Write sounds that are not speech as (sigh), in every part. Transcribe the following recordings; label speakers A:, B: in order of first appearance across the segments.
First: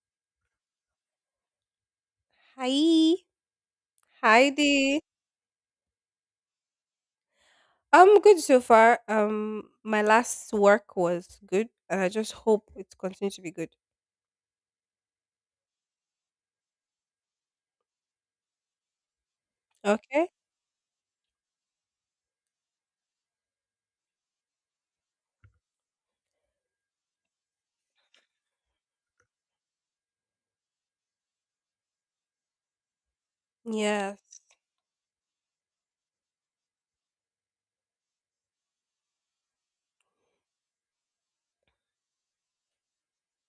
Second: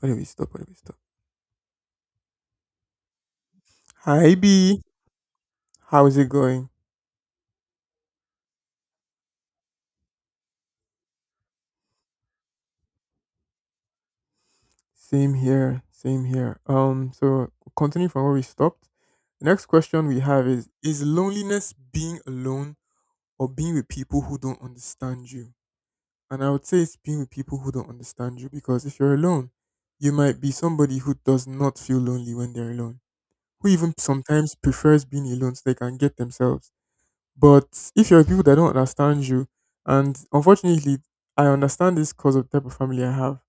A: Where do we stop? Where do we stop?
B: Hi.
A: Hi B,
B: Hi there.
A: how is it going?
B: I'm good so far. My last work was good, and I just hope it continues to be good.
A: Same here, same here. So continue from where we stopped. The next question we
B: Okay.
A: have is loneliness being alone or being with people who don't understand you? And I would say it's being with people who don't understand you because if you're alone, you might be somebody who does not feel lonely when they're alone, who even
B: Yes.
A: sometimes prefers being alone so they can get themselves. But if you're with people that don't understand you, and unfortunately, I understand this because of the type of family I have.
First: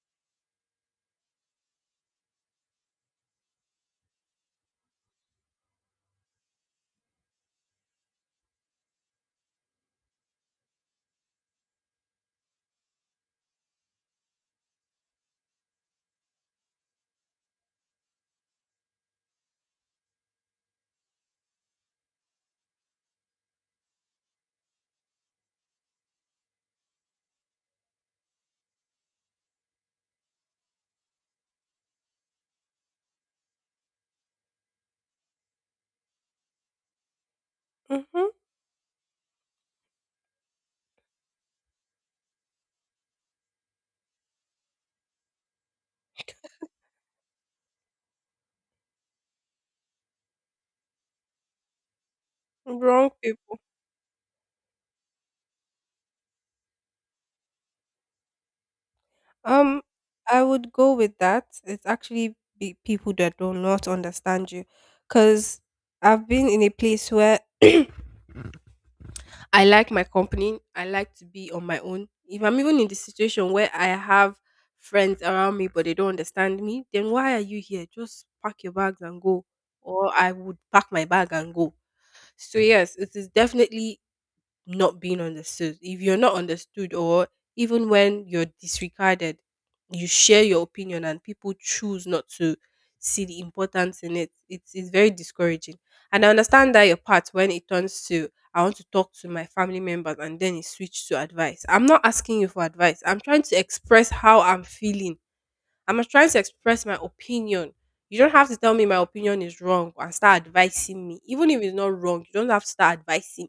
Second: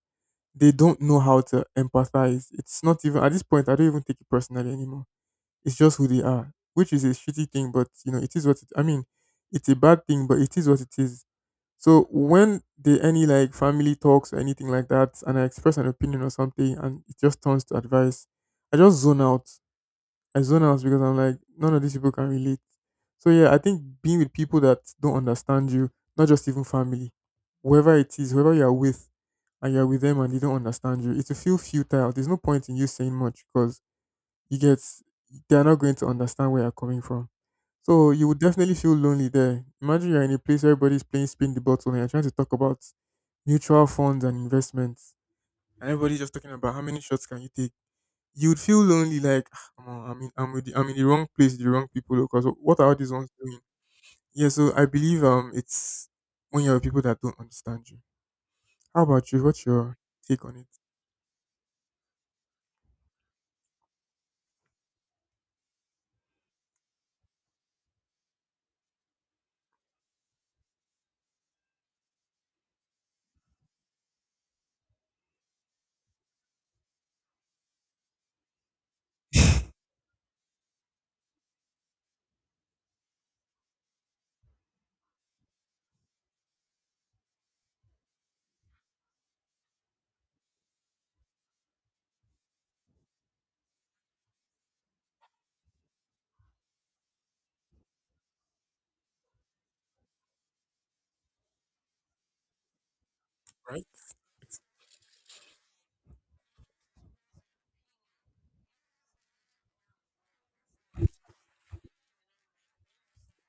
A: They don't know how to empathize. It's not even at this point. I don't even take it personally anymore. It's just who they are, which is a shitty thing. But you know, it is what it. I mean, it's a bad thing, but it is what it is. So when they any like family talks or anything like that, and I express an opinion or something, and it just turns to advice, I just zone out. I zone out because I'm like, none of these people can relate. So yeah, I think being with people that don't understand you, not just even family, whoever it is, whoever you are with, and you're with them and they don't understand you, it will feel futile. There's no point in you saying much because you get they're not going to understand where you're coming from. So
B: Mm-hmm.
A: you would definitely feel lonely there. Imagine you're in a place where everybody's playing spin the bottle and you're trying to talk about mutual funds and investments. And everybody's just talking about how many shots can you take? You would feel lonely, like, "Omo, I'm in, I'm with the, I'm in the wrong place, the wrong people. Because what are all
B: Wrong
A: these ones
B: people.
A: doing?" Yeah, so I believe it's when you're with people that don't understand you. How about you? What's
B: Um,
A: your
B: I
A: take on it?
B: would go with that. It's actually be people that do not understand you, because I've been in a place where I like my company. I like to be on my own. If I'm even in the situation where I have friends around me but they don't understand me, then why are you here? Just pack your bags and go. Or I would pack my bag and go. So yes, it is definitely not being understood. If you're not understood, or even when you're disregarded, you share your opinion and people choose not to see the importance in it. It's very discouraging. And I understand that your part when it turns to, I want to talk to my family members and then it switched to advice. I'm not asking you for advice. I'm trying to
A: Right.
B: express how I'm feeling. I'm not trying to express my opinion. You don't have to tell me my opinion is wrong and start advising me. Even if it's not wrong, you don't have to start advising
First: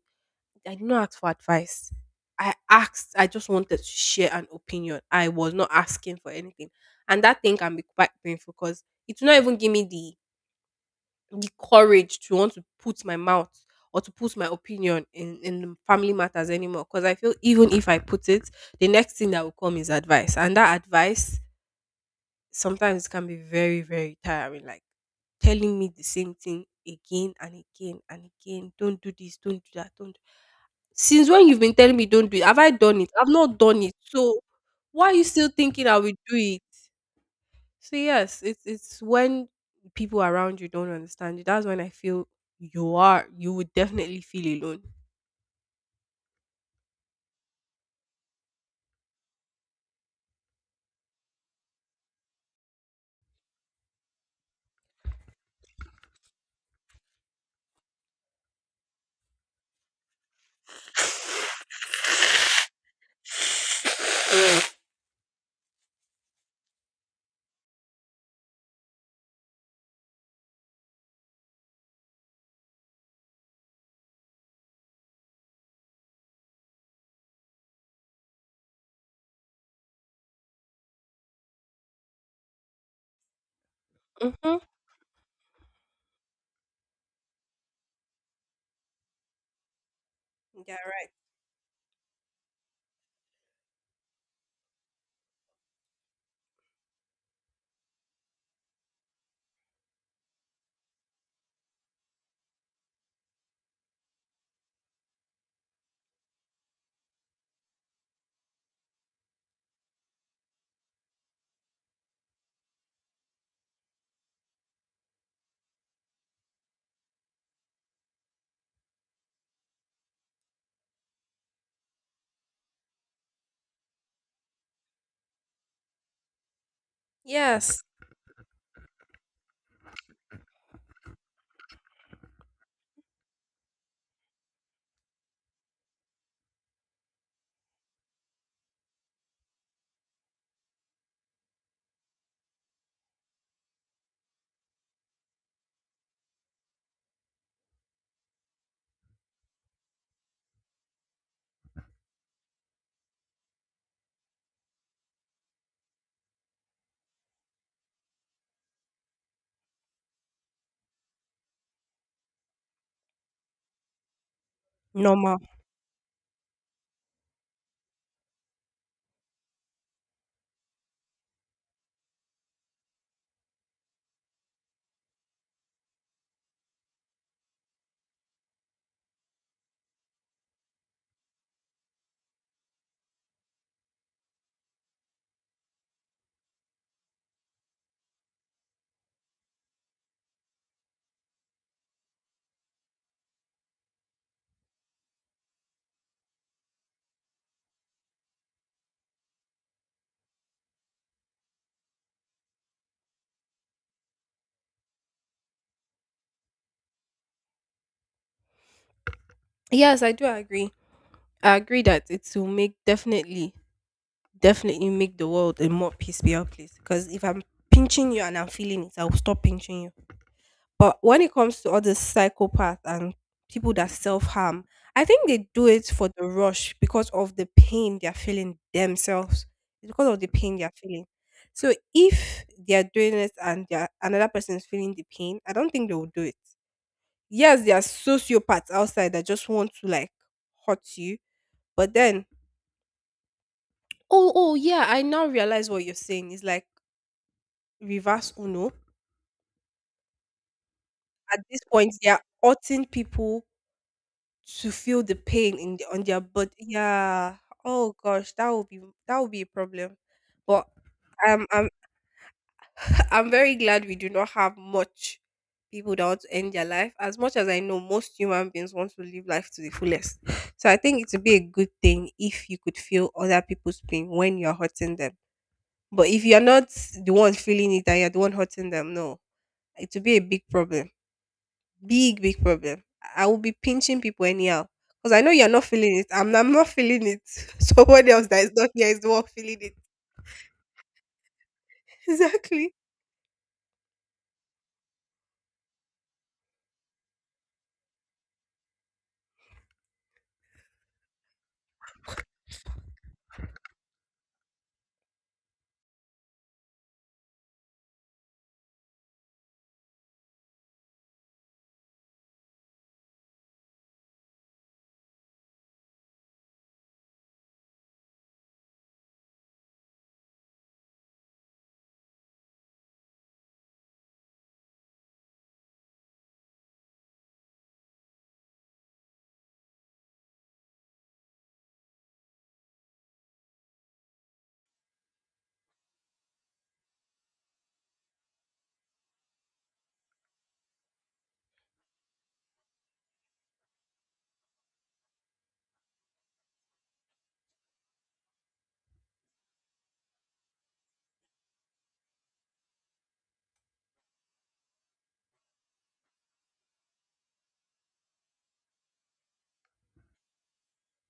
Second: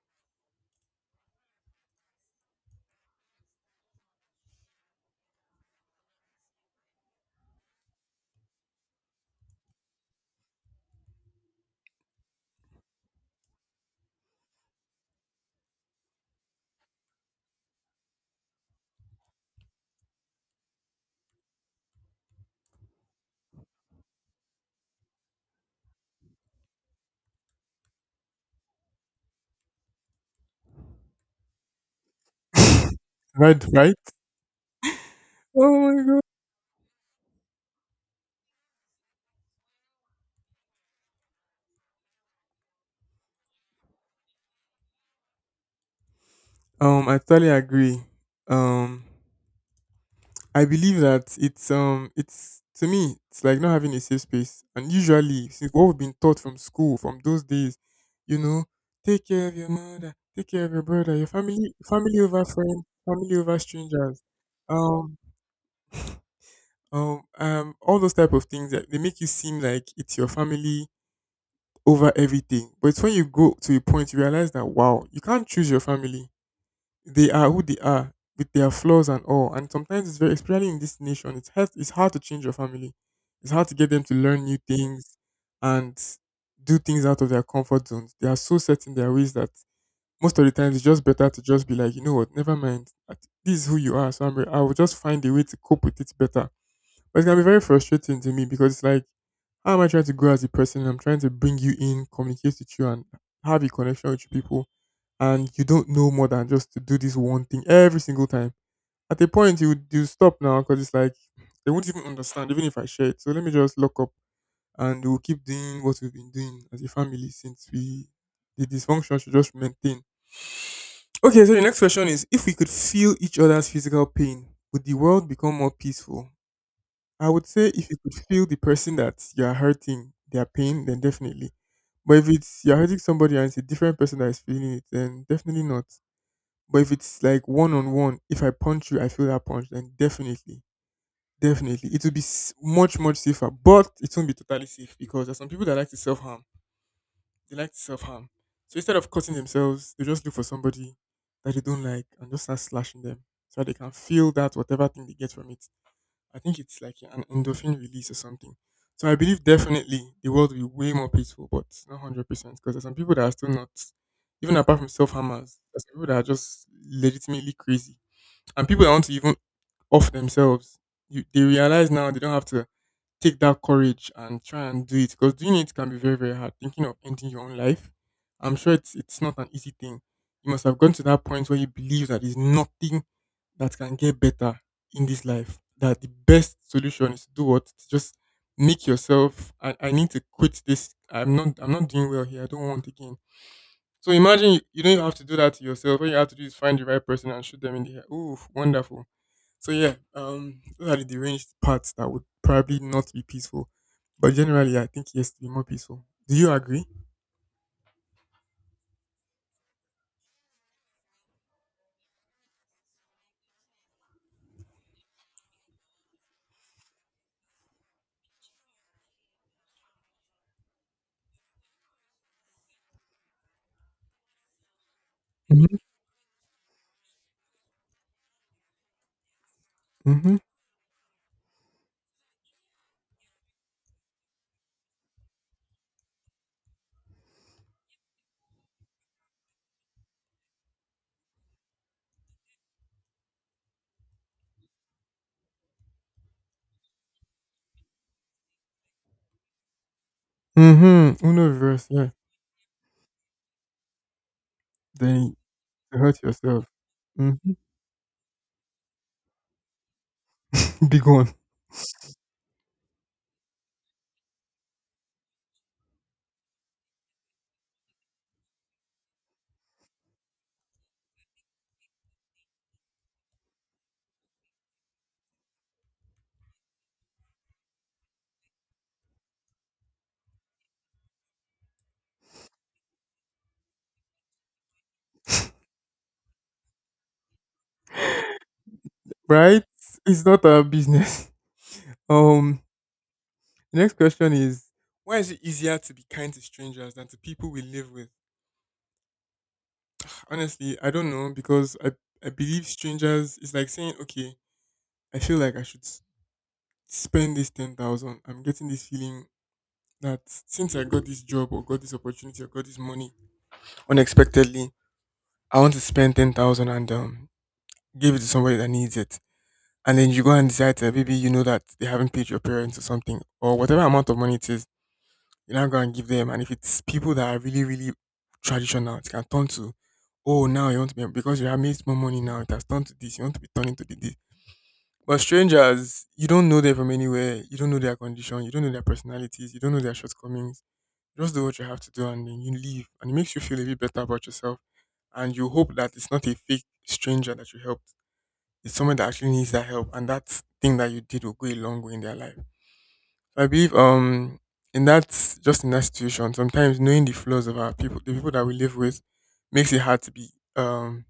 B: I did not ask for advice. I asked, I just wanted to share an opinion. I was not asking for anything. And that thing can be quite painful because it will not even give me the courage to want to put my mouth or to put my opinion in family matters anymore. Because I feel even if I put it, the next thing that will come is advice. And that advice sometimes it can be very, very tiring. Like telling me the same thing again and again and again. Don't do this, don't do that, don't. Since when you've been telling me don't do it, have I done it? I've
A: (laughs)
B: not
A: Right,
B: done it.
A: right.
B: So why are you still thinking
A: Oh
B: I
A: my
B: will
A: god.
B: do it? So yes, it's when people around you don't understand you. That's when I feel you are you would definitely feel alone.
A: I totally agree. Um, I believe that it's to me it's like not having a safe space. And usually since what we've been taught from school from those days, you know, take care of your mother, take care of your brother, your family family over friends, family over strangers. Um all those type of things that they make you seem like it's your family over everything. But it's when you go to a point you realize that wow, you can't choose your family, they are who they are with their flaws and all. And sometimes it's very, especially in this nation, it's hard to change your family. It's hard to get them to learn
B: Mm-hmm.
A: new things and do things out of their comfort zones. They are so set in their ways that most of the time
B: Yeah,
A: it's just
B: right.
A: better to just be like, you know what, never mind. At- This is who you are. So I'm, re- I will just find a way to cope with it better. But it's going to be very frustrating to me because it's like, how am I trying to grow as a person? I'm trying to bring you in, communicate with you, and have a connection with you people. And you don't know more than just to do this one thing every single time. At a point, you stop now because it's like they won't even understand, even if I share it. So let me just lock up, and we'll keep doing what we've been doing as a family since we the dysfunction should just maintain. Okay, so the next question is: If we could feel each other's physical pain, would the world become more peaceful? I would say
B: Yes.
A: if you could feel the person that you are hurting, their pain, then definitely. But if it's you're hurting somebody and it's a different person that is feeling it, then definitely not. But if it's like one on one, if I punch you, I feel that punch, then definitely, definitely, it will be s- much much safer. But it won't be totally safe because there's some people that like to self harm. They like to self harm. So instead of cutting themselves, they just look for somebody that they don't like and just start slashing them so that they can feel that whatever thing they get from it. I think it's like an endorphin release or something. So I believe definitely the world will be way more peaceful, but not 100% because there's some people that are still not, even apart from self
B: Normal.
A: harmers, there's some people that are just legitimately crazy, and people that want to even off themselves. You, they realize now they don't have to take that courage and try and do it because doing it can be very very hard. Thinking of ending your own life, I'm sure it's not an easy thing. You must have gone to that point where you believe that there's nothing that can get better in this life, that the best solution is to do what, to just make yourself, I need to quit this, I'm not, I'm not doing well here, I don't want again. So imagine you, you don't have to do that to yourself, all you have to do is find the right person and shoot them in the head. Ooh, wonderful. So yeah, those are the deranged parts that would probably not be peaceful. But generally, I think it has to be more peaceful. Do you agree?
B: Yes, I do agree. I agree that it will make definitely definitely make the world a more peaceful place. Because if I'm pinching you and I'm feeling it, I'll stop pinching you. But when it comes to all the psychopaths and people that self harm, I think they do
A: Mm-hmm.
B: it for the rush because of the pain they're feeling themselves. It's because of the
A: Mm-hmm.
B: pain they're feeling. So if they're doing it and they're, another person is feeling the pain, I don't think they will do it. Yes, there are sociopaths outside that just want to like hurt you, but then oh oh yeah, I now realize what you're saying. It's like reverse Uno.
A: Mm-hmm.
B: At
A: Uno
B: this
A: reverse,
B: point, they
A: yeah.
B: are urging people to feel the
A: Then
B: pain in the,
A: you
B: on their
A: hurt
B: body.
A: yourself.
B: Yeah.
A: Mm-hmm.
B: Oh gosh, that would be a problem. But
A: (laughs) Big one.
B: I'm (laughs) I'm very glad we do not have much people that want to end their life. As much as I know, most human beings want to live life to the fullest. So I think it would be a good thing if you could feel other people's pain when you're hurting them. But if you're not the one feeling it and you're the one hurting them, no, it would be a big problem. Big, big problem. I will be pinching people anyhow. Because I know you're not feeling it. I'm not feeling it. (laughs) Someone else that is not here is the one feeling
A: Right?
B: it.
A: It's not our business. (laughs)
B: (laughs)
A: Um,
B: Exactly.
A: the next question is, why is it easier to be kind to strangers than to people we live with? Honestly, I don't know because I believe strangers is like saying, okay, I feel like I should s- spend this 10,000. I'm getting this feeling that since I got this job or got this opportunity or got this money unexpectedly, I want to spend 10,000 and give it to somebody that needs it. And then you go and decide that maybe you know that they haven't paid your parents or something or whatever amount of money it is, you now go and give them. And if it's people that are really, really traditional, it can turn to, oh, now you want to be because you have made more money now, it has turned to this, you want to be turning to the this. But strangers, you don't know them from anywhere, you don't know their condition, you don't know their personalities, you don't know their shortcomings. Just do what you have to do and then you leave. And it makes you feel a bit better about yourself. And you hope that it's not a fake stranger that you helped. It's someone that actually needs that help. And that thing that you did will go a long way in their life. So I believe in that, just in that situation, sometimes knowing the flaws of our people, the people that we live with, makes it hard to be um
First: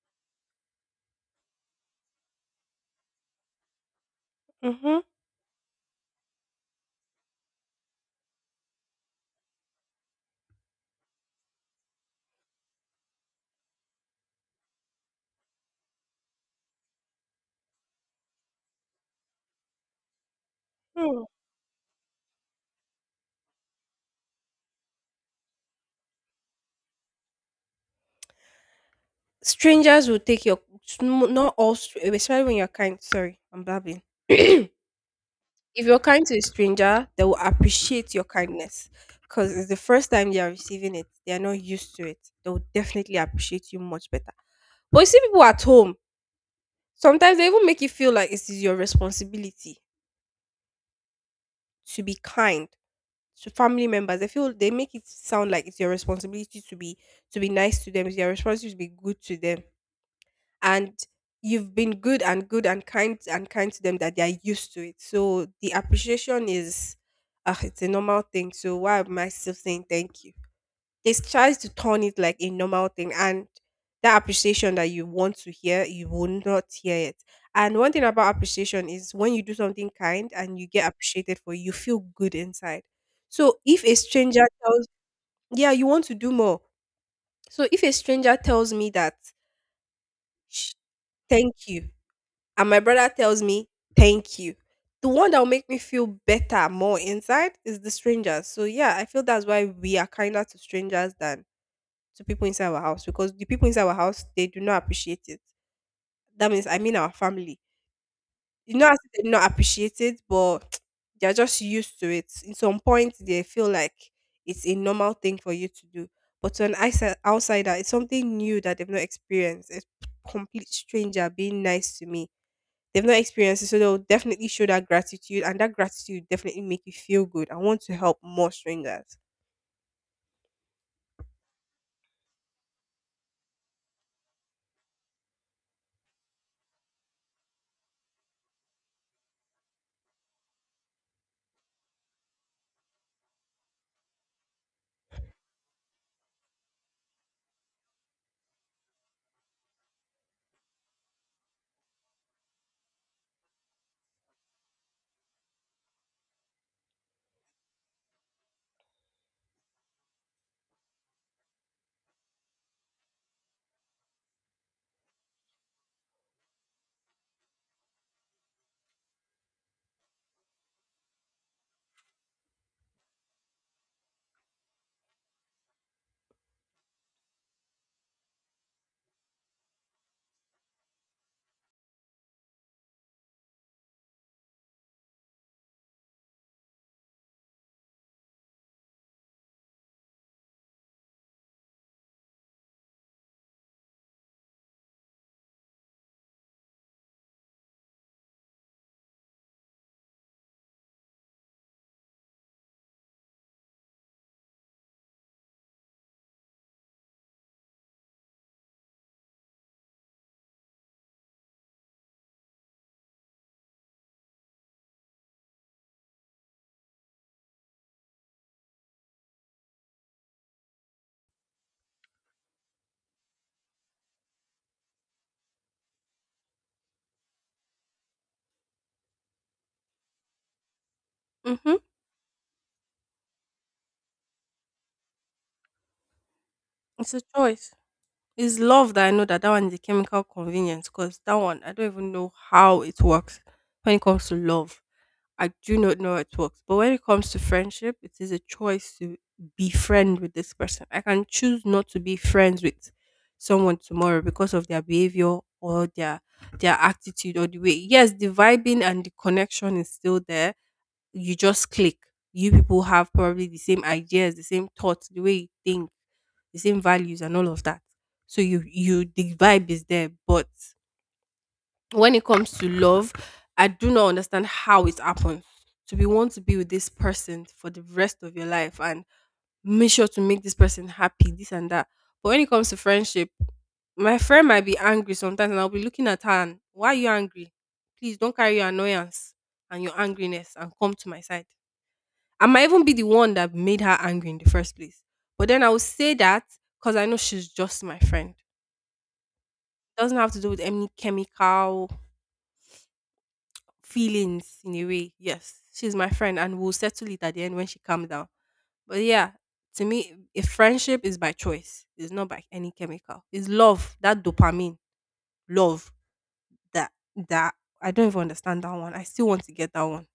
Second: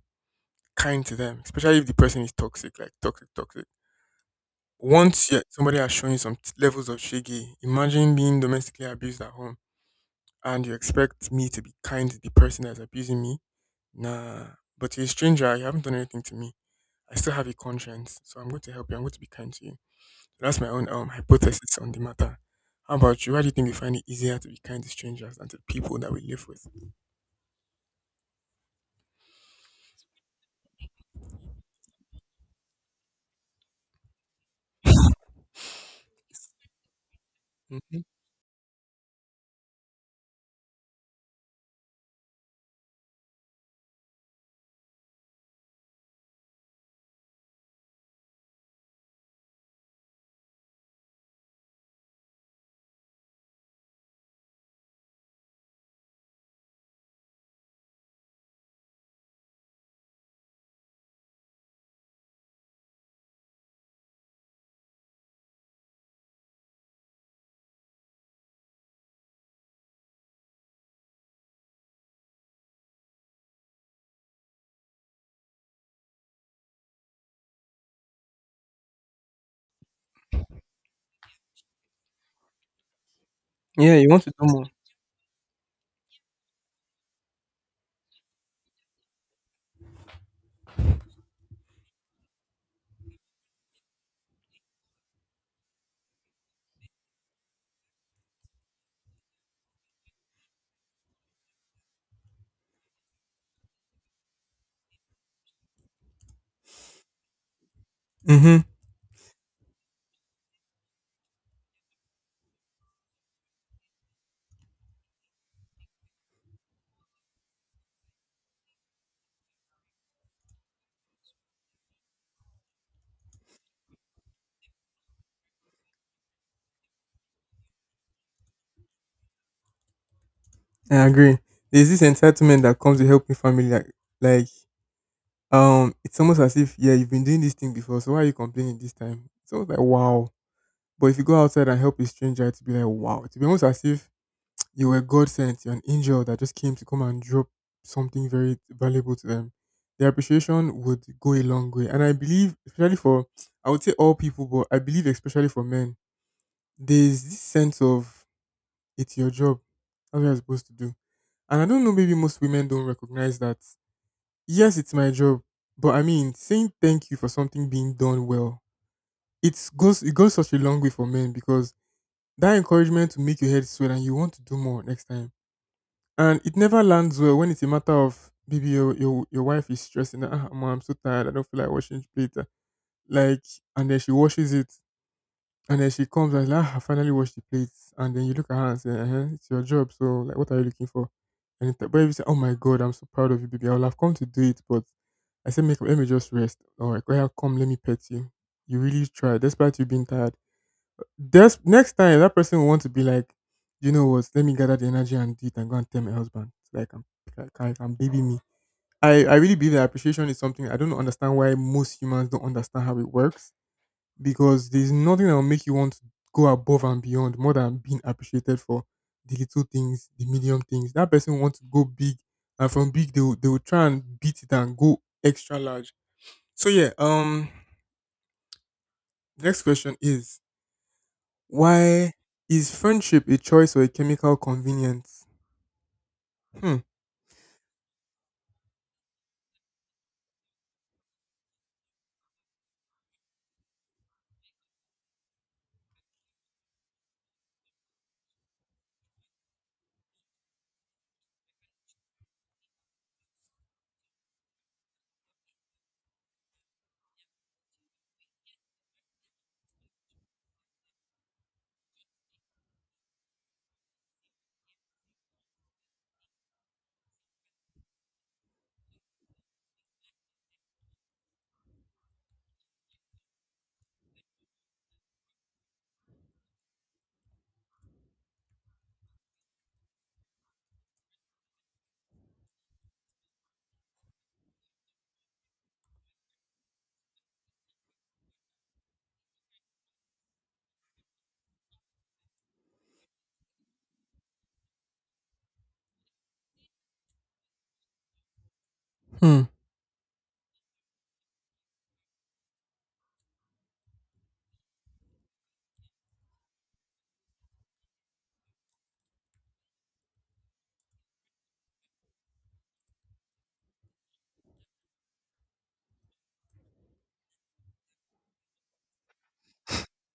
A: kind to them, especially if the person is toxic, like toxic, toxic.
B: Mm-hmm.
A: Once yeah, somebody has shown you some t- levels of shaggy, imagine being domestically abused at home and you expect me to be kind to the person that's abusing me? Nah. But you're a stranger, you haven't done anything to me. I still have a conscience, so I'm going to help you. I'm going to be kind to you. That's my own hypothesis on the matter. How about you? Why do you think we find it easier to be kind to strangers than to people that we live with?
B: Strangers will take your not all especially when you're kind. Sorry, I'm blabbing. (clears throat) If you're kind to a stranger, they will
A: Hmm.
B: appreciate your kindness because it's the first time they are receiving it. They are not used to it. They will definitely appreciate you much better. But you see people at home, sometimes they even make you feel like it is your responsibility to be kind to family members. I feel they make it sound like it's your responsibility to be nice to them. It's your responsibility to be good to them. And you've been good and good and kind to them that they are used to it. So the appreciation is it's a normal thing. So why am I still saying thank you? They tries to turn it like a normal thing, and that appreciation that you want to hear you will not hear it. And one thing about appreciation is when you do something kind and you get appreciated for it, you feel good inside. So if
A: Yeah,
B: a
A: you want to
B: stranger
A: do more.
B: tells yeah you want to do more. So if a stranger tells me that "Sh- thank you," and my brother tells me thank you, the one that will make me feel better more inside is the stranger. So yeah, I feel that's why we are kinder to strangers than to people inside our house, because the people inside our house they do not appreciate it. That means I mean our family.
A: Hmm.
B: You know, they do not appreciate it, but (tsk) they're just used to it. In some point, they feel like it's a normal thing for you to do. But to an outsider, it's something new that they've not experienced. It's complete stranger being nice to me. They've not experienced it, so they'll definitely show that gratitude, and that gratitude definitely make you feel good and want to help more strangers.
A: I agree. There's this entitlement that comes with helping family. Like, it's almost as if yeah, you've been doing this thing before, so why are you complaining this time? It's almost like wow. But if you go outside and help a stranger, it'd be like, wow. It'd be almost as if (tsk) you were God sent, you're an angel that just came to come and drop something very valuable to them. Their appreciation would go a long way. And I believe, especially for, I would say all people, but I believe especially for men, there's this sense of it's your job. That's what you're supposed to do. And I don't know, maybe most women don't recognize that. Yes, it's my job. But I mean, saying thank you for something being done well, it goes such a long way for men because that encouragement to make your head sweat and you want to do more next time. And it never lands well when it's a matter of baby, your wife is stressing that mom, I'm so tired, I don't feel like washing the plate. Like and then she washes it and then she comes and is like, I finally washed the plates, and then you look at her and say, it's your job, so like what are you looking for? But if you say, oh my god, I'm so proud of you, baby, I will have come to do it. But I said make let me just rest. Or like, well, come, let me pet you. You really tried, despite you being tired. That's next time that person will want to be like, you know what? Let me gather the energy and do it and go and tell my husband. Like, I can baby me. I really believe that appreciation is something. I don't understand why most humans don't understand how it works, because there's nothing that will make you want to go above and beyond more than being appreciated for the little things, the medium things. That person wants to go big, and from big they will try and beat it and go extra large. So yeah, next question is:
B: Mm-hmm.
A: why is friendship a choice or a chemical convenience? Hmm.
B: It's a choice. It's love that I know that that one is a chemical convenience, because that one I don't even know how it works when it comes to love. I do not know how it works. But when it comes to friendship, it is a choice to be friend with this person. I can choose not to be friends with someone tomorrow because of their behavior or their attitude or the way. Yes, the vibing and the connection is still there you just click. You people have probably the same ideas, the same thoughts, the way you think, the same values and all of that. So you the vibe is there. But when it comes to love, I do not understand how it happens. To be want to be with this person for the rest of your life and make sure to make this person happy, this and that. But when it comes to friendship, my friend might be angry sometimes and I'll be looking at her and why are you angry? Please don't carry your annoyance and your angriness and come to my side. I might even be the one that made her angry in the first place. But then I will say that because I know she's just my friend.
A: Hmm.
B: Doesn't have to do with any chemical feelings in a way. Yes, she's my friend and we'll settle it at the end when she calms down. But yeah, to me, a friendship is by choice. It's not by any chemical. It's love, that dopamine, love that that I don't even understand that one. I still want to get that one.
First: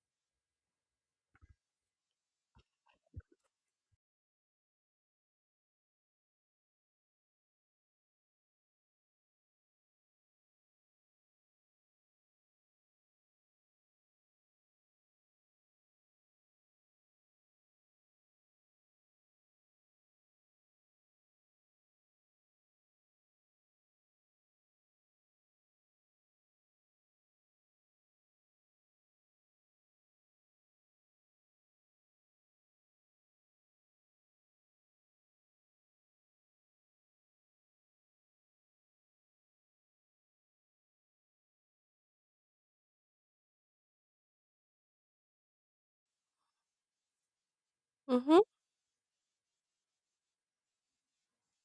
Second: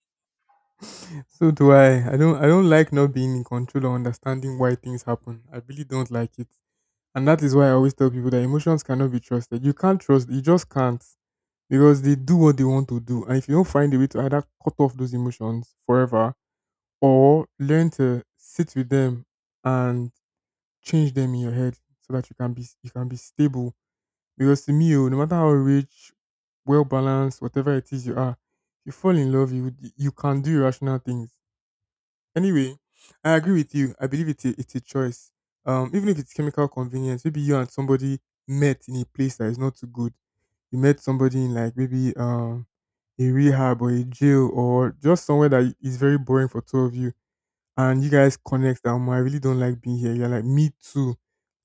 A: So do I. I don't like not being in control or understanding why things happen. I really don't like it. And that is why I always tell people that emotions cannot be trusted. You just can't. Because they do what they want to do. And if you don't find a way to either cut off those emotions forever, or learn to sit with them and change them in your head, so that you can be stable. Because to me, oh, no matter how rich, well balanced, whatever it is you are, if you fall in love, you can do irrational things. Anyway, I agree with you. I believe it's a choice. Even if it's chemical convenience, maybe you and somebody met in a place that is not too good. You met somebody in like maybe a rehab or a jail or just somewhere that is very boring for two of you and you guys
B: Mm-hmm.
A: connect. I really don't like being here. You're like, me too.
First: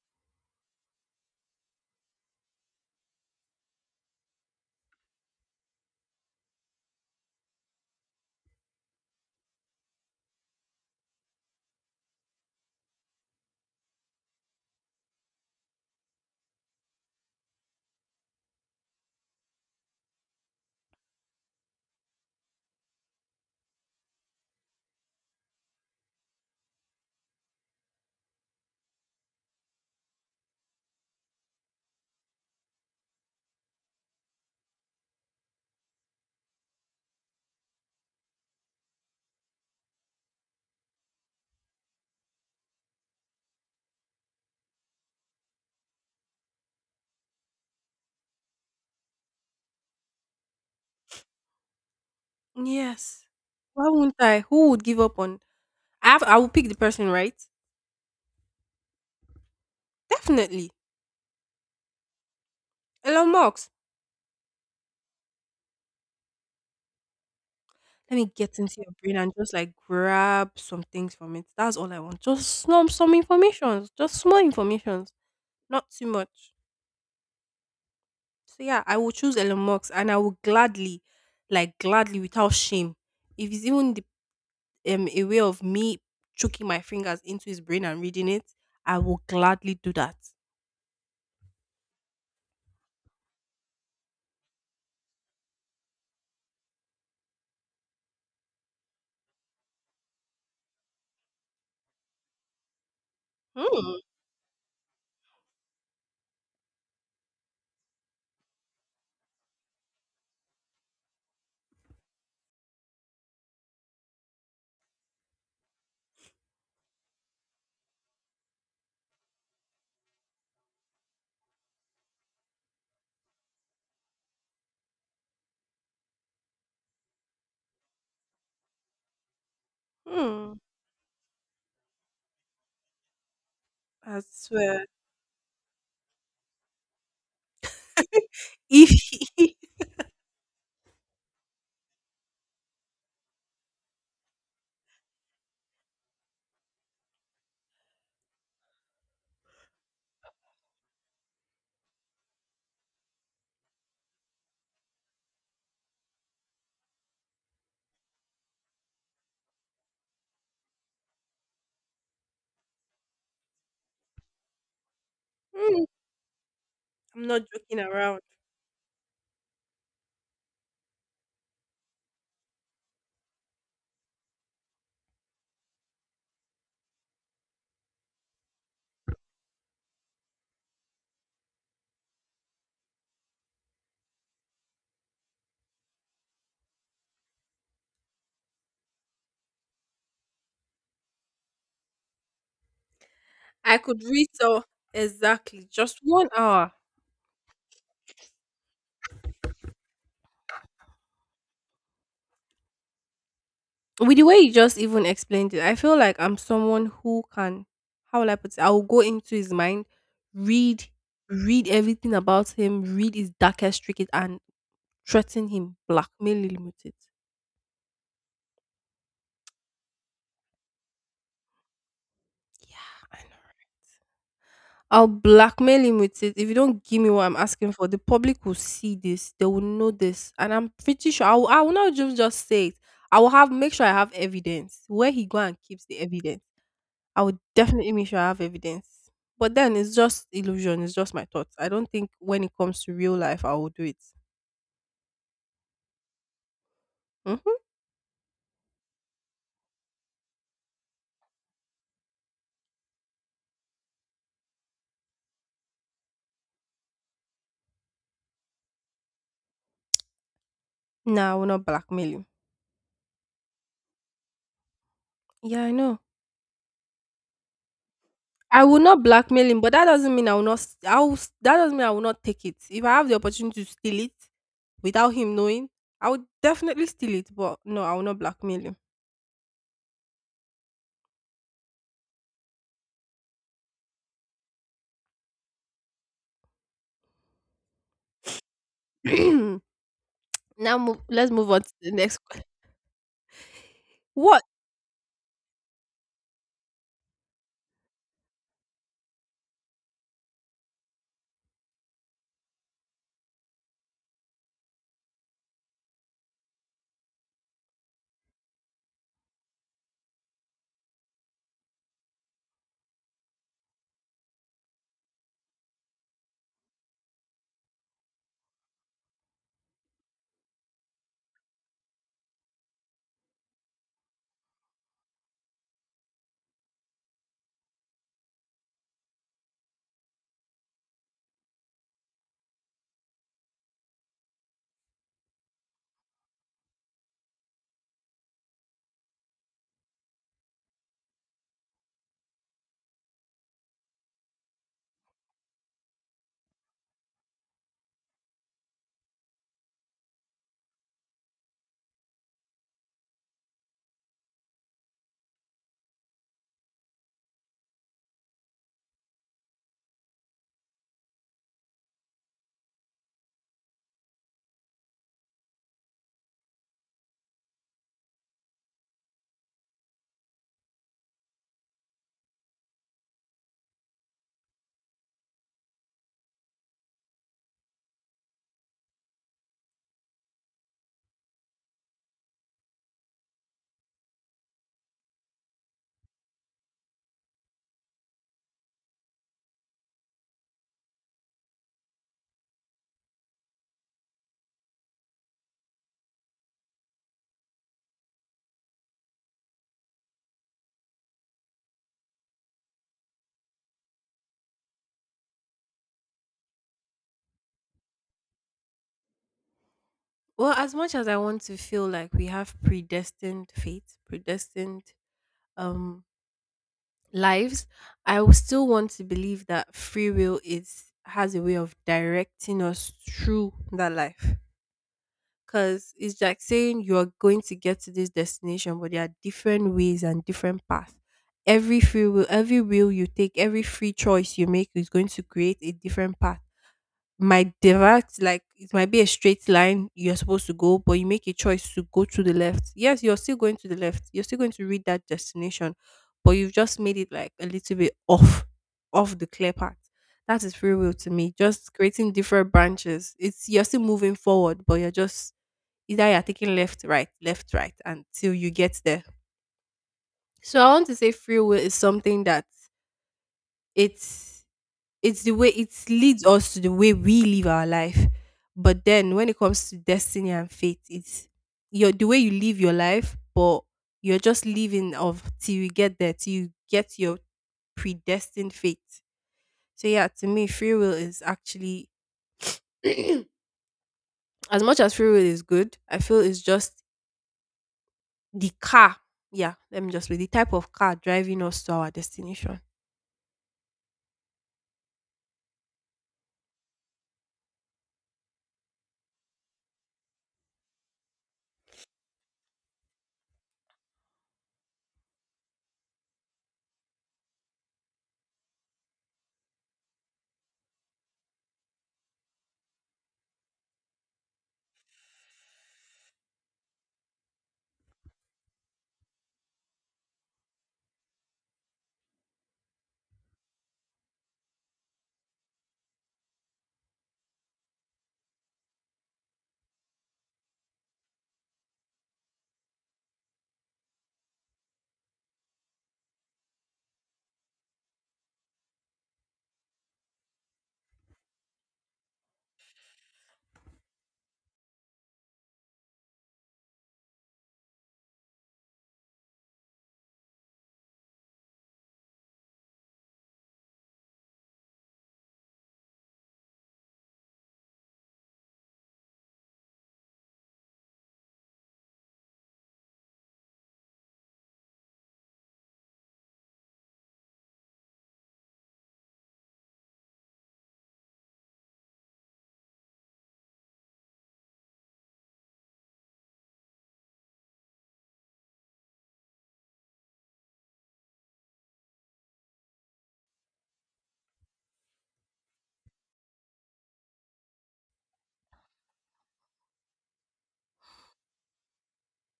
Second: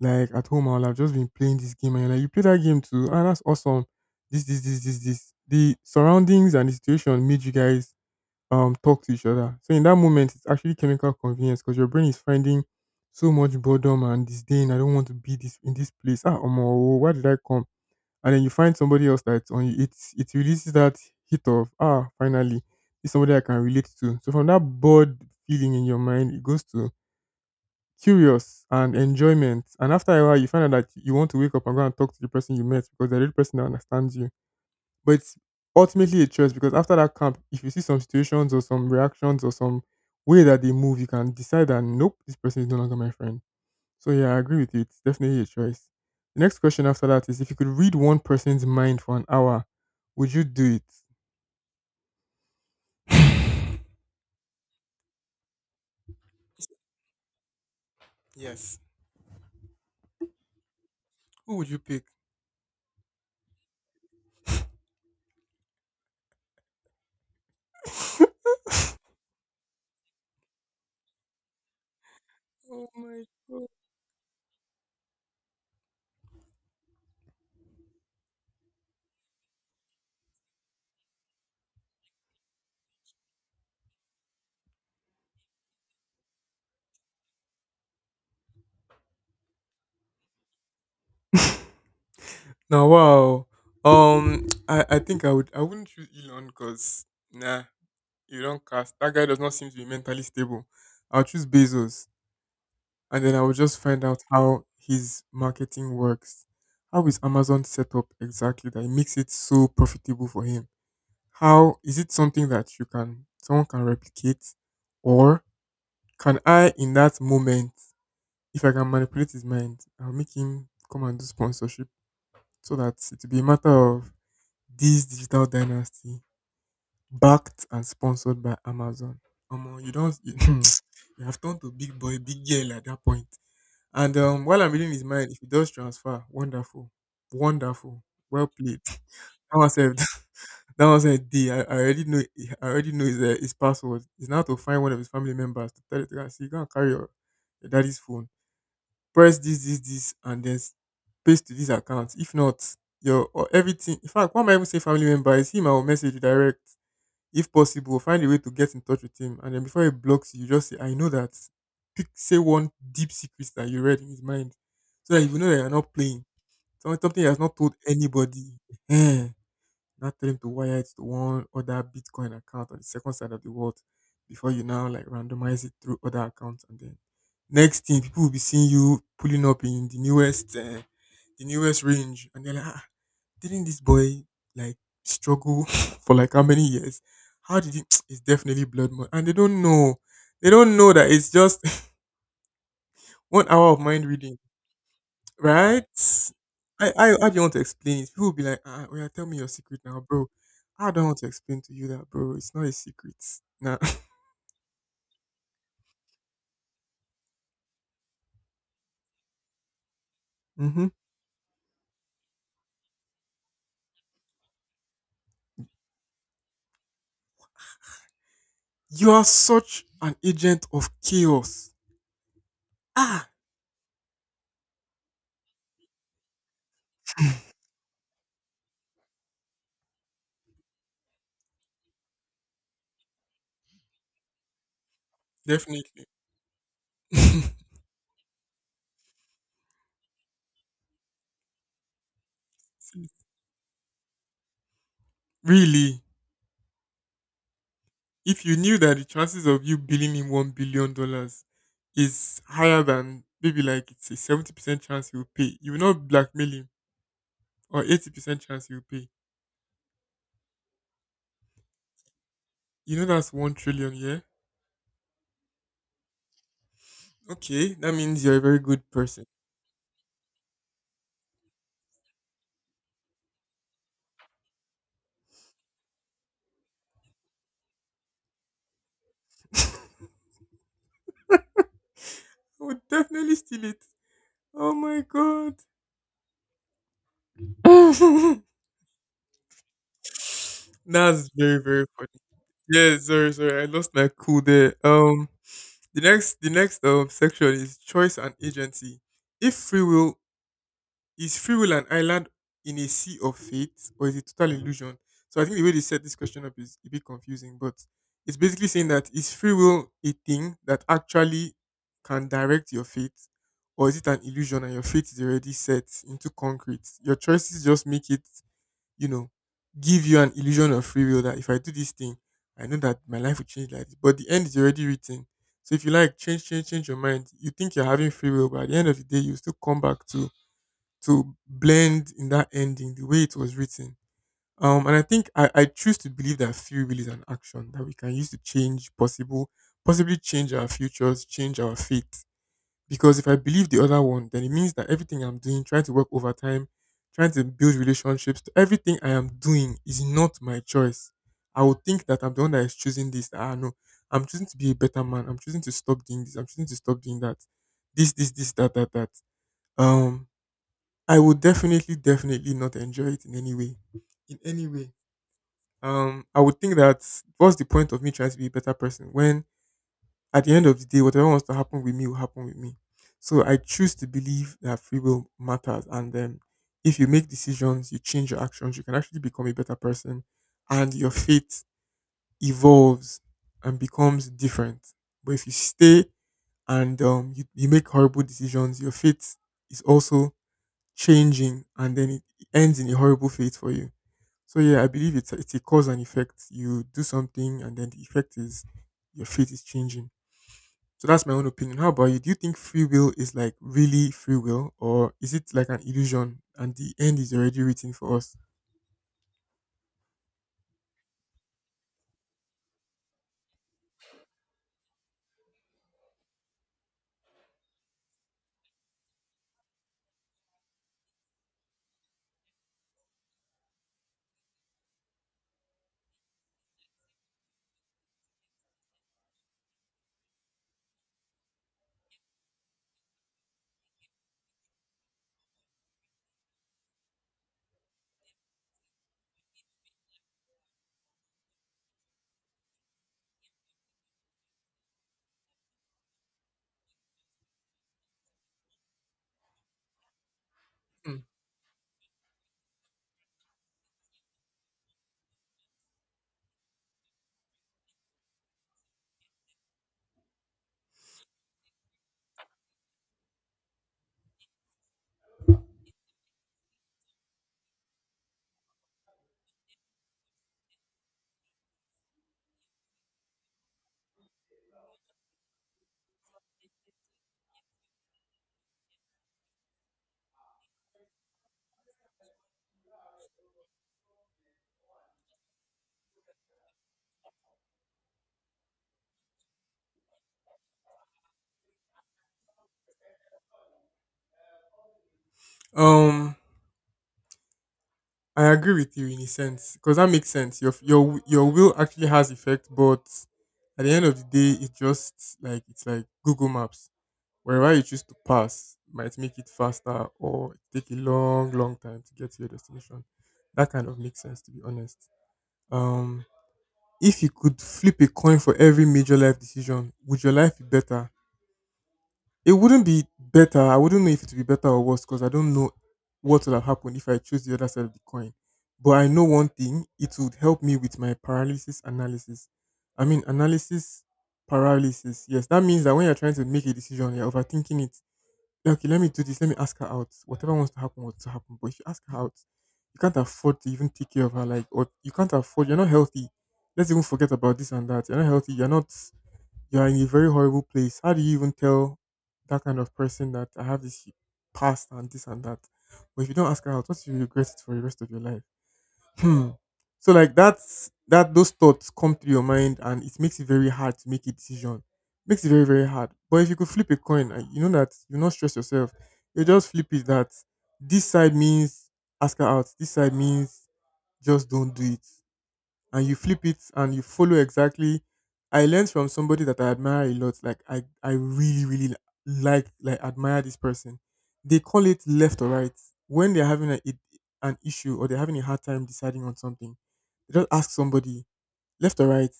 A: Like at home, I'll have just been playing this game and you're like, you play that game too. Ah, that's awesome. This. The surroundings and the situation made you guys talk to each other. So in that moment, it's actually chemical convenience because your brain is finding so much boredom and disdain. I don't want to be this in this place. Ah, Omo, why did I come? And then you find somebody else that on you, it releases that hit of ah finally it's somebody I can relate to. So from that bored feeling in your mind, it goes to curious and enjoyment. And after a while, you find out that you want to wake up and go and talk to the person you met because they're the person that understands you. But it's ultimately a choice, because after that camp, if you see some situations or some reactions or some way that they move, you can decide that nope, this person is no longer my friend. So yeah, I agree with you. It's definitely a choice. The next question after that is, if you could read one person's mind for an hour, would you do it?
B: Yes. Why would not I? Who would give up on? I have. I will pick the person, right?
A: Yes.
B: Definitely.
A: Who would you pick?
B: Elon Musk. Let me
A: (laughs)
B: get into your brain and just like grab some things from it. That's all I want. Just
A: Oh
B: some
A: my god.
B: information. Just small information, not too much. So yeah, I will choose Elon Musk and I will gladly, like gladly without shame. If it's even a way of me choking my fingers into his brain and reading it, I will gladly do that.
A: Now wow. (tsk) I think I wouldn't choose Elon because nah, you don't cast that guy does not seem to be mentally stable. I'll choose Bezos and then I will just
B: Hmm.
A: find out how his marketing works. How is Amazon set up exactly that it makes it so profitable for him? How is it something that you can someone can replicate, or can I in that moment, if I can manipulate his mind, I'll make him come and do sponsorship, so that it will be a matter of this digital dynasty backed and sponsored by Amazon. Omo, you don't (clears throat)
B: Hmm.
A: you, (laughs) have turned to big boy, big girl at that point. And
B: I
A: while I'm
B: swear.
A: reading
B: (laughs)
A: his mind, if he does transfer, wonderful, wonderful, well played.
B: If
A: (laughs)
B: he,
A: Now I said, that was a D. I already know. I already know his password. It's now to find one of his family members to tell it to her. See, go and carry your daddy's phone. Press this, and then paste to this account. If not, your or everything. In fact, why am I even saying family member? It's him. I will message you direct. If possible, find a way to get in touch with him, and then before he blocks you, you just say, "I know that." Say one deep secret that you read in his mind, so that you know that you're
B: hmm.
A: not playing. Something
B: I'm
A: he has
B: not
A: not told
B: joking around.
A: anybody. Eh, not tell him to wire it to one other Bitcoin account on the second side of the world, before you now like randomize it through other accounts, and then next thing people will be seeing you pulling up in the newest range and they're like ah, didn't this boy like struggle (laughs) for like how many years, how did he (tsk) it's definitely blood money and they don't know that it's just (laughs) 1 hour
B: I
A: of
B: could
A: mind
B: read
A: reading.
B: so exactly
A: Right?
B: just 1 hour.
A: How do you want to explain it? People will be like, ah, well, tell me your secret now, bro. I don't want to explain to you that, bro. It's not a secret. Nah.
B: With the way you just even explained it, I feel like I'm someone who can how will I put it? I will go into his mind,
A: (laughs)
B: read
A: Hmm.
B: read everything about him, read his darkest trick and threaten him, blackmail him with it.
A: You are such an agent of chaos.
B: Yeah, I
A: Ah,
B: know. I'll blackmail him with it. If you don't give me what I'm asking for, the public will see this. They will know this. And I'm pretty sure I will not just say it. I will have make sure I have evidence. Where he go and keeps the
A: definitely.
B: evidence. I would
A: (laughs)
B: definitely make sure I have evidence. But then it's just illusion. It's just my thoughts. I don't think when it comes to real life, I will do it.
A: Really,
B: Hmm.
A: if you knew that the chances of you billing him $1 billion is higher than maybe like it's a 70% chance he will pay, you will not blackmail him, or 80% chance he will pay.
B: No, I will not blackmail him.
A: You know that's 1 trillion, yeah.
B: Yeah, I know.
A: Okay, that means you're a very
B: I will
A: good
B: not
A: person.
B: blackmail him, but that doesn't mean I will not. I will, that doesn't mean I will not take it. If I have the opportunity to steal it without him knowing, I would definitely steal it. But no, I will not blackmail him.
A: I would definitely steal it. Oh my god. (laughs)
B: (clears throat)
A: That's
B: Let's move
A: very,
B: on to
A: very
B: the next
A: funny.
B: (laughs) question.
A: Yeah, sorry, sorry. I lost my cool
B: What?
A: there. The next section is choice and agency. If free will Is free will an island in a sea of fate, or is it total illusion? So I think the way they set this question up is a bit confusing, but it's basically saying that is free will a thing that actually can direct your fate, or is it an illusion and your fate is already set into concrete? Your choices just make it, you know, give you an illusion of free will, that if I do this thing, I know that my life will change like this, but the end is already written. So if you like change your mind, you think you're having free will, but at the end of the day, you still come back to blend in that ending the way it was written. And I think I choose to believe that free will is an action that we can use to change possibly change our futures, change our fate. Because if I believe the other one, then it means that everything I'm doing, trying to work overtime, trying to build relationships, everything I am doing is not my choice. I would think that I'm the one that is choosing this. That, ah, no, I'm choosing to be a better man. I'm choosing to stop doing this. I'm choosing to stop doing that. This, that. Um, I would definitely, definitely not enjoy it in any way. In any way. I would think that what's the point of me trying to be a better person when at the end of the day, whatever wants to happen with me will happen with me. So I choose to believe that free will matters, and then if you make decisions, you change your actions, you can actually become a better person, and your faith evolves and becomes different. But if you stay and you make horrible decisions, your faith is also changing, and then it ends in a horrible fate for you. So yeah, I believe it's a cause and effect. You do something and then the effect is your fate is changing. So that's my own opinion. How about you? Do you think free will is like really free will, or is it like an illusion and the end is already written for us?
B: Well, as much as I want to feel like we have predestined fate, predestined um lives, I will still want to believe that free will is has a way of directing us through that life. Cause it's like saying you're going to get to this destination, but there are different ways and different paths. Every free will, every will you take, every free choice you make is going to create a different path, might divert, like it might be a straight line you're supposed to go, but you make a choice to go to the left. Yes, you're still going to the left, you're still going to reach that destination, but you've just made it like a little bit off, off the clear path. That is free will to
A: Mm.
B: me, just creating different branches. It's You're still moving forward, but you're just, either you're taking left, right, left, right until you get there. So I want to say free will is something that, it's it's the way it leads us to the way we live our life. But then when it comes to destiny and fate, it's your the way you live your life, but you're just living of till you get there, till you get your predestined fate. So yeah, to me, free will is actually (clears throat) as much as free will is good, I feel it's just the car. Yeah, let me just be the type of car driving us to our destination.
A: Um, I agree with you in a sense because that makes sense. Your will actually has effect, but at the end of the day, it's just like it's like Google Maps. Wherever you choose to pass might make it faster or take a long, long time to get to your destination. That kind of makes sense, to be honest. Um, if you could flip a coin for every major life decision, would your life be better? It wouldn't be better. I wouldn't know if it would be better or worse because I don't know what will have happened if I choose the other side of the coin. But I know one thing: it would help me with my paralysis analysis. I mean, analysis paralysis. Yes, that means that when you're trying to make a decision, you're overthinking it. Okay, let me do this. Let me ask her out. Whatever wants to happen, wants to happen. But if you ask her out, you can't afford to even take care of her. Like, or you can't afford. You're not healthy. Let's even forget about this and that. You're not healthy. You're not. You're in a very horrible place. How do you even tell that kind of person that I have this past and this and that? But if you don't ask her out, what if you regret it for the rest of your life? Hmm. So like that's that those thoughts come through your mind and it makes it very hard to make a decision. Makes it very, very hard. But if you could flip a coin and you know that you not stress yourself, you just flip it that this side means ask her out, this side means just don't do it and you flip it and you follow exactly. I learned from somebody that I admire a lot. Like I really, really like admire this person. They call it left or right when they're having an issue or they're having a hard time deciding on something. They just ask somebody left or right,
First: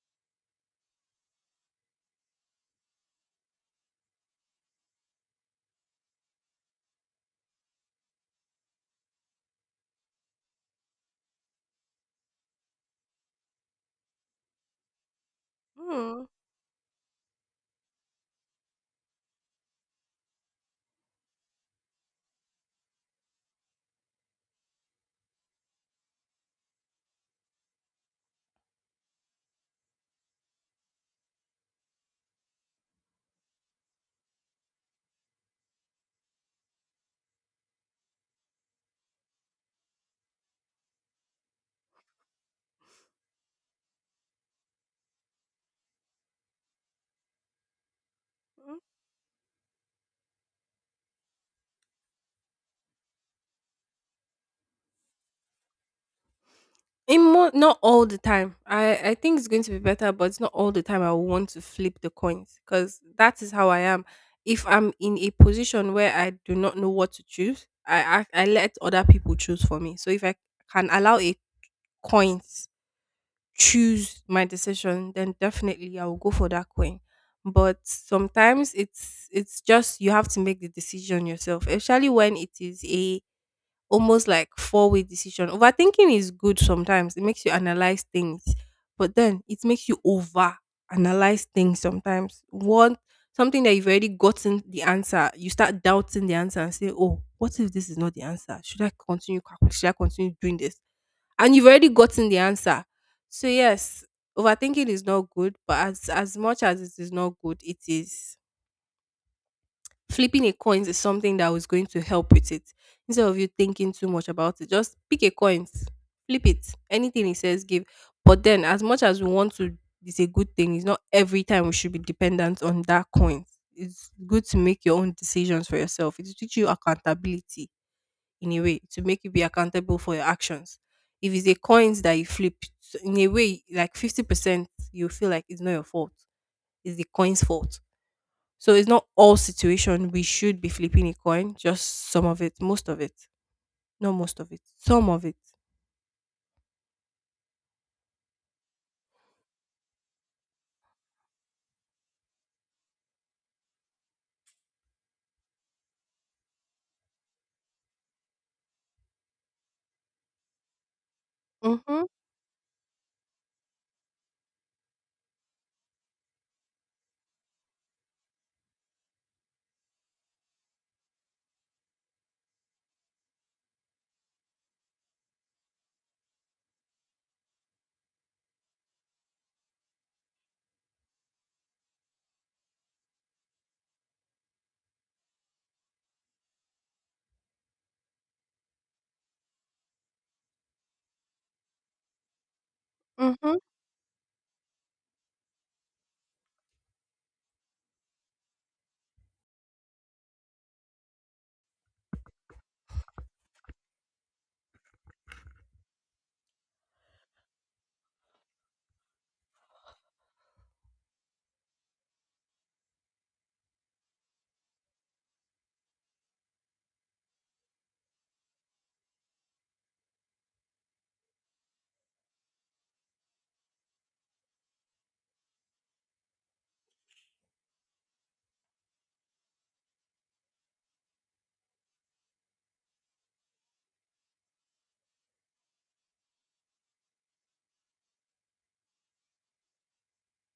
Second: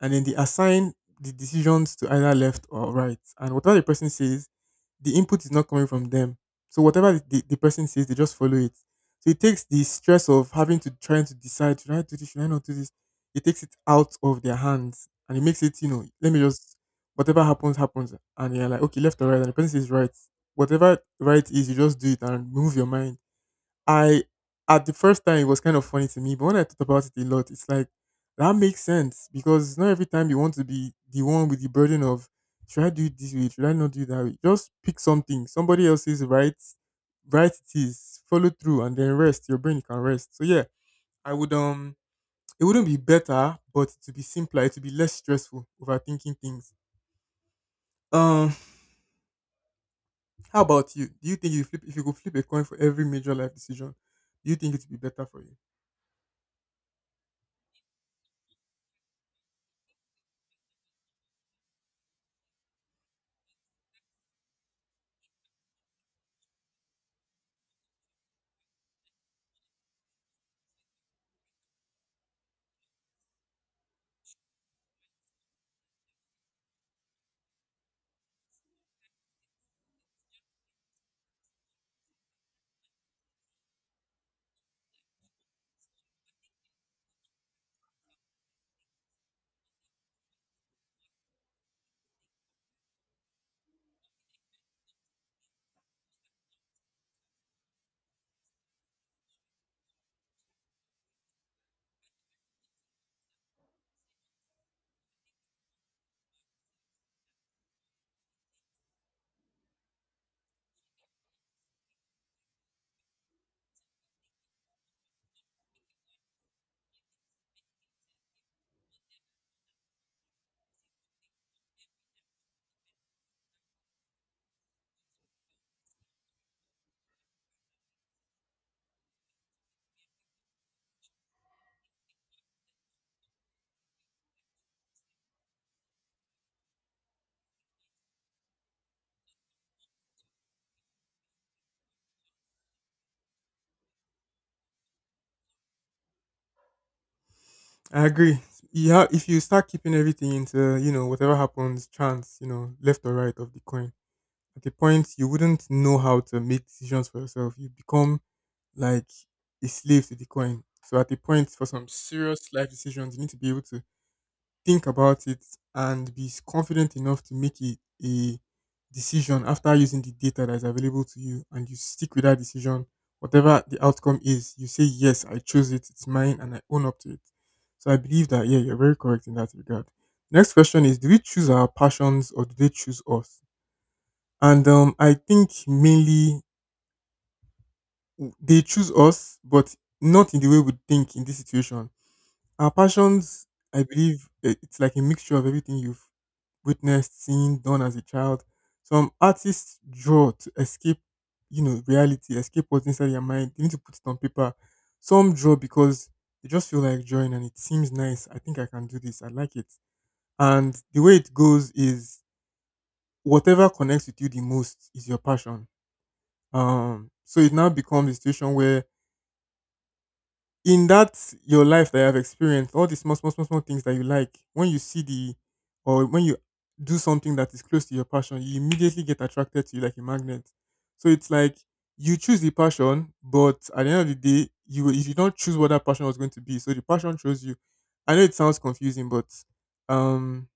A: and then they assign the decisions to either left or right. And whatever the person says, the input is not coming from them. So whatever the person says, they just follow it. So it takes the stress of having to trying to decide, should I do this, should I not do this? It takes it out of their hands and it makes it, you know,
B: Hmm.
A: let me just whatever happens, happens. And you're like, okay, left or right, and the person says right. Whatever right is, you just do it and move your mind. I At the first time it was kind of funny to me, but when I thought about it a lot, it's like that makes sense because not every time you want to be the one with the burden of should I do it this way, should I not do it that way? Just pick something. Somebody else's right, right it is, follow through and then rest. Your brain can rest. So yeah, I would, it wouldn't be better, but to be simpler, it would be less stressful overthinking things. Um How about you? Do you think you flip if you could flip a coin for every major life decision, do you think it would be better for you?
B: Not all the time. I think it's going to be better, but it's not all the time I will want to flip the coins, because that is how I am. If I'm in a position where I do not know what to choose, I let other people choose for me. So if I can allow a coin choose my decision, then definitely I will go for that coin. But sometimes it's just you have to make the decision yourself, especially when it is a almost like four-way decision. Overthinking is good sometimes, it makes you analyze things, but then it makes you over analyze things sometimes. One something that you've already gotten the answer, you start doubting the answer and say, oh, what if this is not the answer? Should I continue? Should I continue doing this? And you've already gotten the answer. So yes, overthinking is not good, but as much as it is not good, it is, flipping a coin is something that was going to help with it. Instead of you thinking too much about it, just pick a coin, flip it. Anything it says, give. But then, as much as we want to, it's a good thing. It's not every time we should be dependent on that coin. It's good to make your own decisions for yourself. It will teach you accountability, in a way to make you be accountable for your actions. If it's a coins that you flip, so in a way, like 50%, you feel like it's not your fault. It's the coin's fault, so it's not all situation we should be flipping a coin, just some of it, most of it, not most of it, some of it.
A: I agree. You if you start keeping everything into, you know, whatever happens, chance, you know, left or right of the coin, at a point you wouldn't know how to make decisions for yourself. You become like a slave to the coin. So at the point for some
B: Mhm,
A: serious life decisions, you need to be able to think about it and be confident enough to make a decision after using the data that is available to you and you stick with that decision. Whatever the outcome is, you say, yes, I chose it, it's mine, and I own up to it. So I believe that, yeah, you're very correct in that regard. Next question is: do we choose our passions or do they choose us? And I think mainly they choose us, but not in the way we think in this situation. Our passions,
B: mhm.
A: I believe, it's like a mixture of everything you've witnessed, seen, done as a child. Some artists draw to escape, you know, reality, escape what's inside their mind. They need to put it on paper. Some draw because they just feel like drawing and it seems nice. I think I can do this. I like it. And the way it goes is whatever connects with you the most is your passion. So it now becomes a situation where in that your life that you have experienced, all the small, small, small, small things that you like, when you see the or when you do something that is close to your passion, you immediately get attracted to you like a magnet. So it's like you choose the passion, but at the end of the day, you did not choose what that passion was going to be. So the passion chose you. I know it sounds confusing, but um,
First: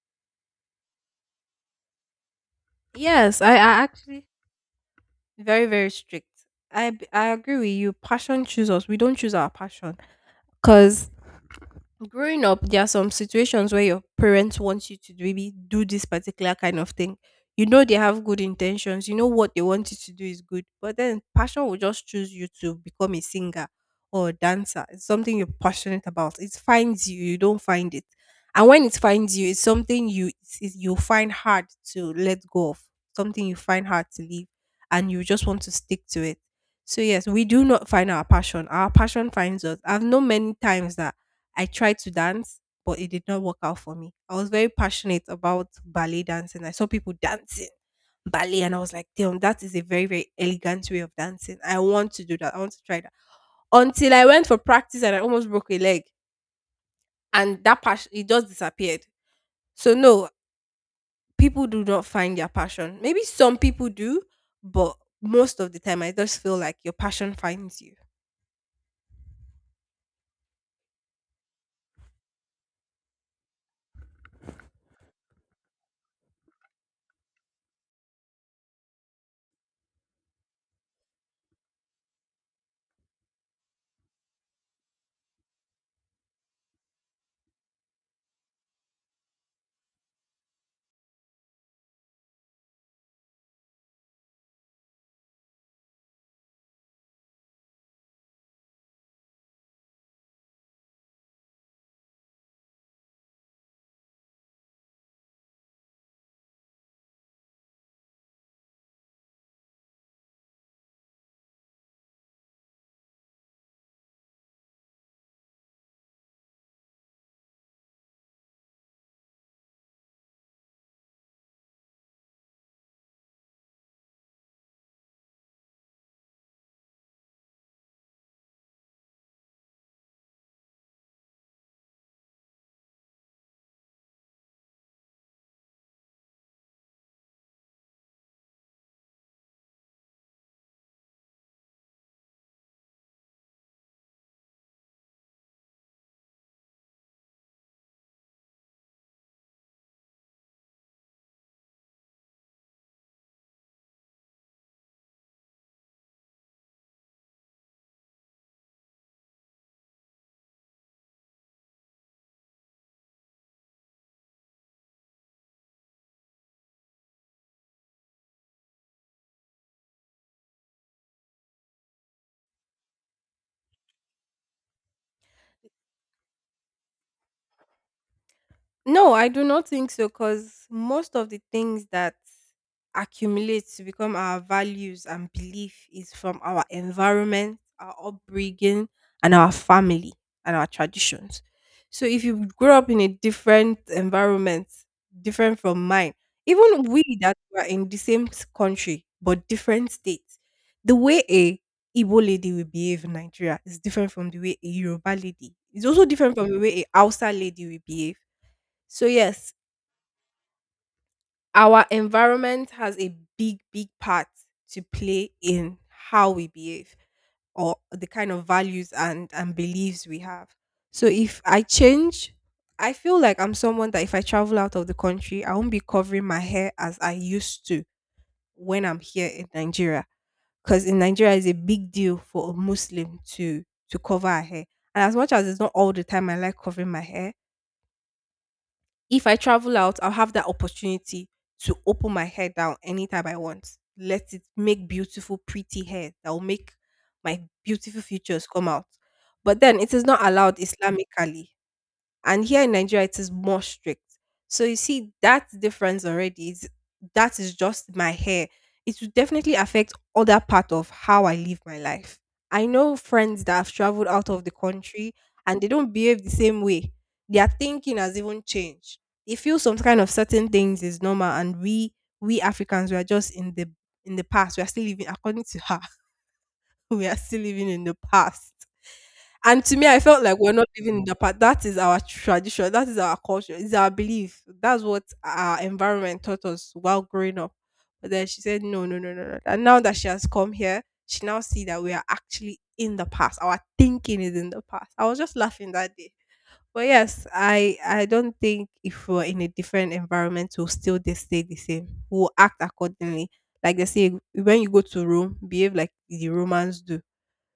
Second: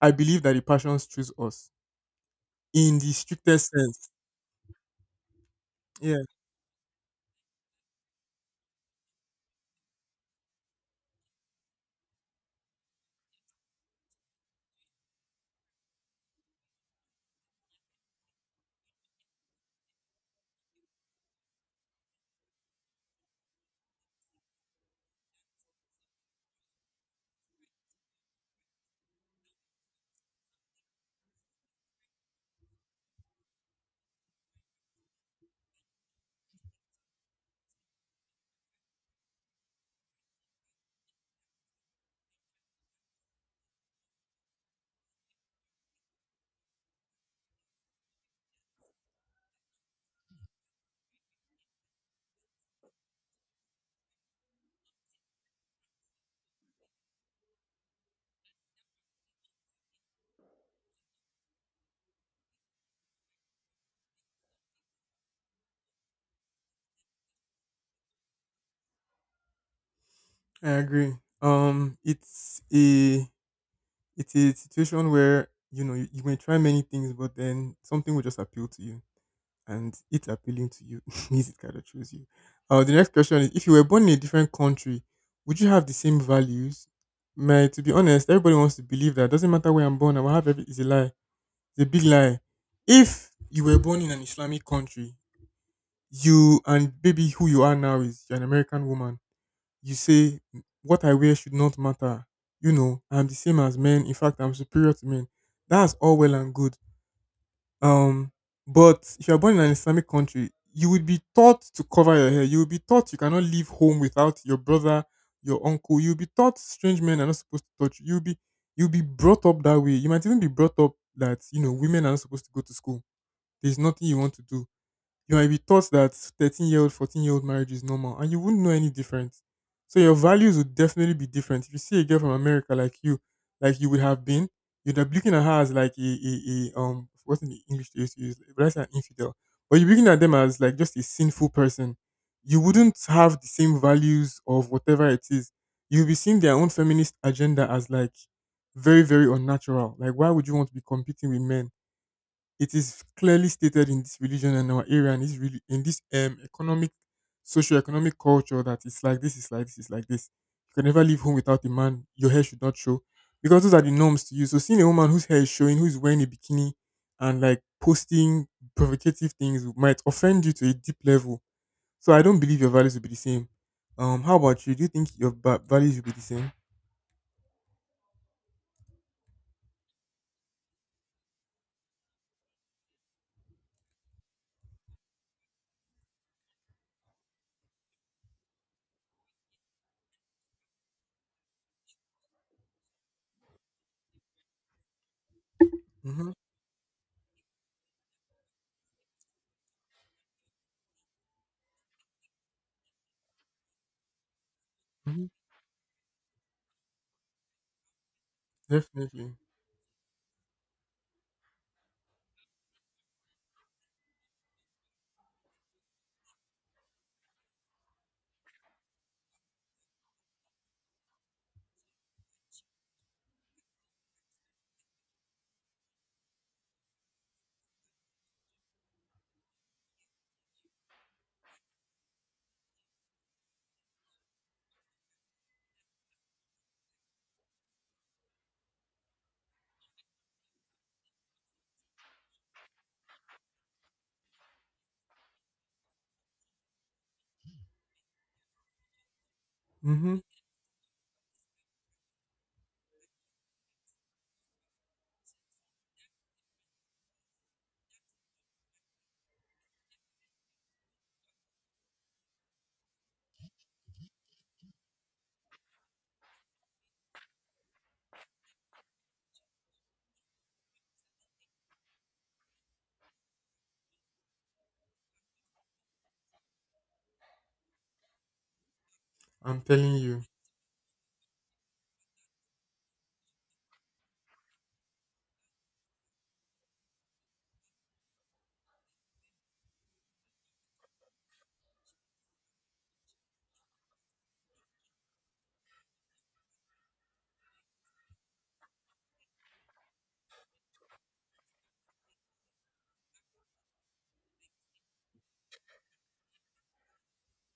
A: I believe that the passions choose us in the
B: Yes, I
A: strictest sense.
B: actually very very
A: Yeah,
B: strict. I agree with you. Passion chooses us. We don't choose our passion, because growing up, there are some situations where your parents want you to maybe do this particular kind of thing. You know they have good intentions. You know what they want you to do is good, but then passion will just choose you to become a singer or a dancer. It's something you're passionate about. It finds you. You don't find it, and when it finds you, it's something you you find hard to let go of. Something you find hard to leave, and you just want to stick to it. So yes, we do not find our passion. Our passion finds us. I've known many times that I tried to dance, but it did not work out for me. I was very passionate about ballet dancing. I saw people dancing ballet and I was like, damn, that is a very, very elegant way of dancing. I want to do that. I want to try that. Until I went for practice and I almost broke a leg, and that passion, it just disappeared. So no, people do not find their passion. Maybe some people do, but most of the time I just feel like your passion finds you.
A: I agree. Um, it's a It is a situation where you know you, you may try many things, but then something will just appeal to you, and it appealing to you (laughs) means it kind of chose you. The next question is: if you were born in a different country, would you have the same values? To be honest, everybody wants to believe that doesn't matter where I'm born, I will have every. It's a lie. It's a big lie. If you were born in an Islamic country, you and baby who you are now is you're an American woman, you say "M- what I wear should not matter. You know, I'm the same as men. In fact, I'm superior to men." That's all well and good. Um, but if you're born in an Islamic country, you would be taught to cover your hair. You would be taught you cannot leave home without your brother, your uncle. You'll be taught strange men are not supposed to touch you. You'll be brought up that way. You might even be brought up that you know women are not supposed to go to school. There's nothing you want to do. You might be taught that 13-year-old year old, 14-year-old year old marriage is normal and you wouldn't know any different. So your values would definitely be different. If you see a girl from America like you would have been, you'd be looking at her as like a, what's in the English they used to use, but that's an infidel. But you're looking at them as like just a sinful person. You wouldn't have the same values of whatever it is. You'll be seeing their own feminist agenda as like very, very unnatural. Like why would you want to be competing with men? It is clearly stated in this religion and our area and this really in this economic socio-economic culture that it's like this, it's like this, it's like this. You can never leave home without a man, your hair should not show. Because those are the norms to you. So seeing a woman whose hair is showing, who's wearing a bikini and like posting provocative things might offend you to a deep level. So I don't believe your values will be the same. How about you? Do you think your values will be the same?
B: No, I do not think so because most of the things that accumulate to become our values and belief is from our environment, our upbringing, and our family and our traditions. So if you grow up in a different environment, different from mine,
A: Mm-hmm.
B: even we that were in the same country but different states, the way a Igbo lady will behave in Nigeria is different from the way a Yoruba
A: Hmm.
B: lady. It's also different from the way a Hausa lady will behave. So
A: Definitely.
B: yes, our environment has a big, big part to play in how we behave or the kind of values and beliefs we have. So if I change, I feel like I'm someone that if I travel out of the country, I won't be covering my hair as I used to when I'm here in Nigeria. Because in Nigeria, it's a big deal for a Muslim to cover her hair. And as much as it's not all the time I like covering my hair, if I travel out, I'll have that opportunity to open my hair down anytime I want. Let it make beautiful, pretty hair that will make my beautiful features come out. But then it is
A: Mm-hmm.
B: not allowed Islamically, and here in Nigeria it is more strict. So you see that difference already is that is just my hair. It will definitely affect other part of how I live my life. I know friends that have traveled out of the country and they don't behave the same way. Their thinking has even changed. They feel some kind of certain things is normal and we Africans we are just in the past. We are still living according to her. (laughs) We are still living in the past.
A: I'm
B: And to me,
A: telling
B: I felt
A: you.
B: like we're not living in the past. That is our tradition. That is our culture. It's our belief. That's what our environment taught us while growing up. But then she said, no, no, no, no, no. And now that she has come here, she now see that we are actually in the past. Our thinking is in the past. I was just laughing that day. But yes, I don't think if we're in a different environment, we'll still just stay the same. We'll act accordingly. Like they say, when you go to Rome, behave like the Romans do.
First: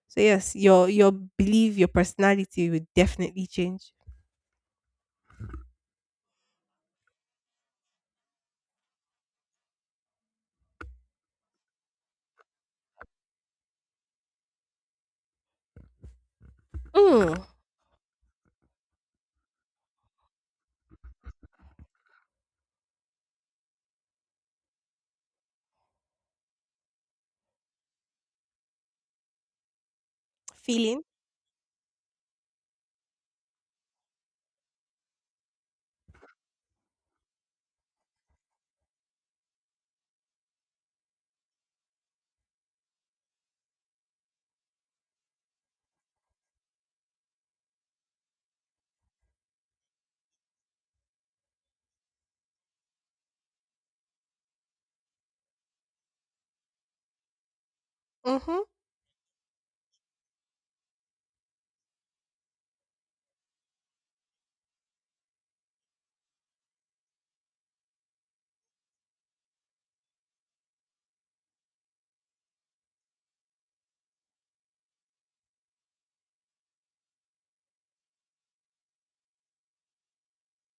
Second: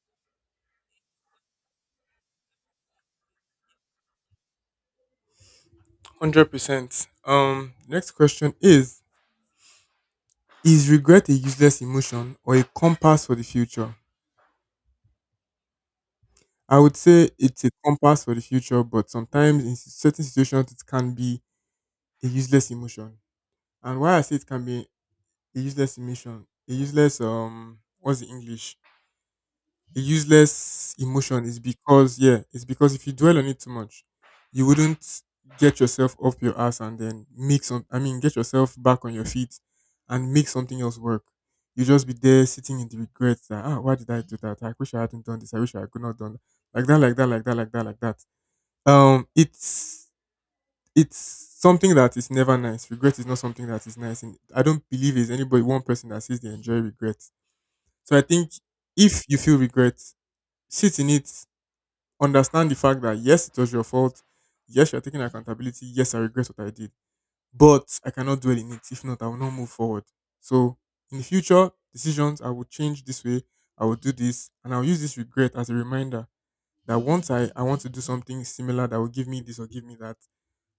B: So yes, your belief, your personality will definitely change.
A: 100%. Next question is: is regret a useless emotion or a compass for the future? I would say
B: Mm,
A: it's a compass for the future, but sometimes in certain situations it can be a useless emotion. And why I say it can be a useless emotion, a useless what's the English? A useless
B: feeling.
A: emotion is because yeah, it's because if you dwell on it too much, you wouldn't get yourself up your ass and then make some I mean get yourself back on your feet and make something else work. You just be there sitting in the regrets that why did I do that? I wish I hadn't done this, I wish I could not done that. Like that, like that, like that, like that, like that. Um it's it's something that is never nice. Regret is not something that is nice and I don't believe there's anybody one person that says they enjoy regret. So I think
B: Mm-hmm.
A: if you feel regret, sit in it, understand the fact that yes, it was your fault. Yes, you're taking accountability. Yes, I regret what I did, but I cannot dwell in it. If not, I will not move forward. So in the future decisions, I will change this way. I will do this, and I'll use this regret as a reminder that once I want to do something similar that will give me this or give me that,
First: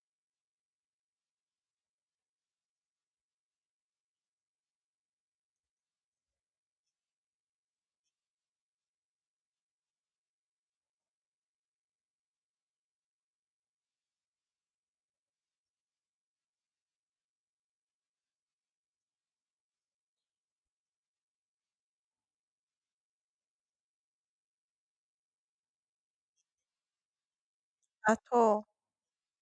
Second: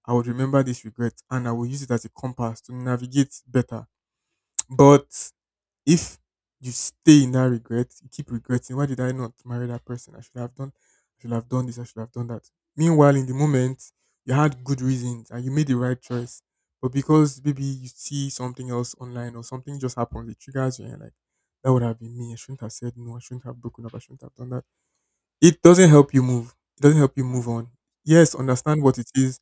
A: I would remember this regret and I will use it as a compass to navigate better. But if you stay in that regret, you keep regretting, why did I not marry that person? I should have done this, I should have done that. Meanwhile, in the moment, you had good reasons and you made the right choice. But because maybe you see something else online or something just happens, it triggers you and you're like, that would have been me. I shouldn't have said no, I shouldn't have broken up, I shouldn't have done that. It doesn't help you move. It doesn't help you move on.
B: At
A: Yes,
B: all.
A: understand what it is.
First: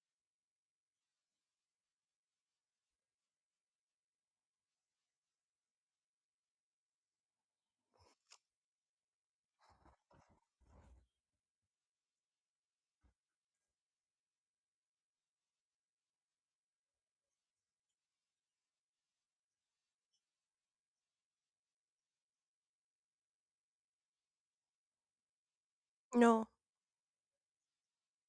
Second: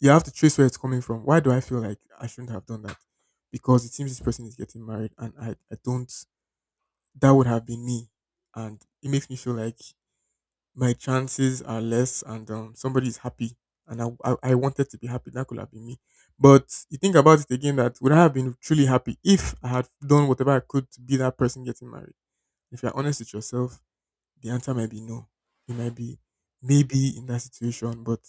A: You have to trace where it's coming from. Why do I feel like I shouldn't have done that? Because it seems this person is getting married and I don't. That would have been me. And it makes me feel like my chances are less and somebody is happy. And I wanted to be happy. That could have been me. But you think about it again that would I have been truly happy if I had done whatever I could to be that person getting married? If you're honest with yourself, the answer might be no. It might be
B: No.
A: maybe in that situation, but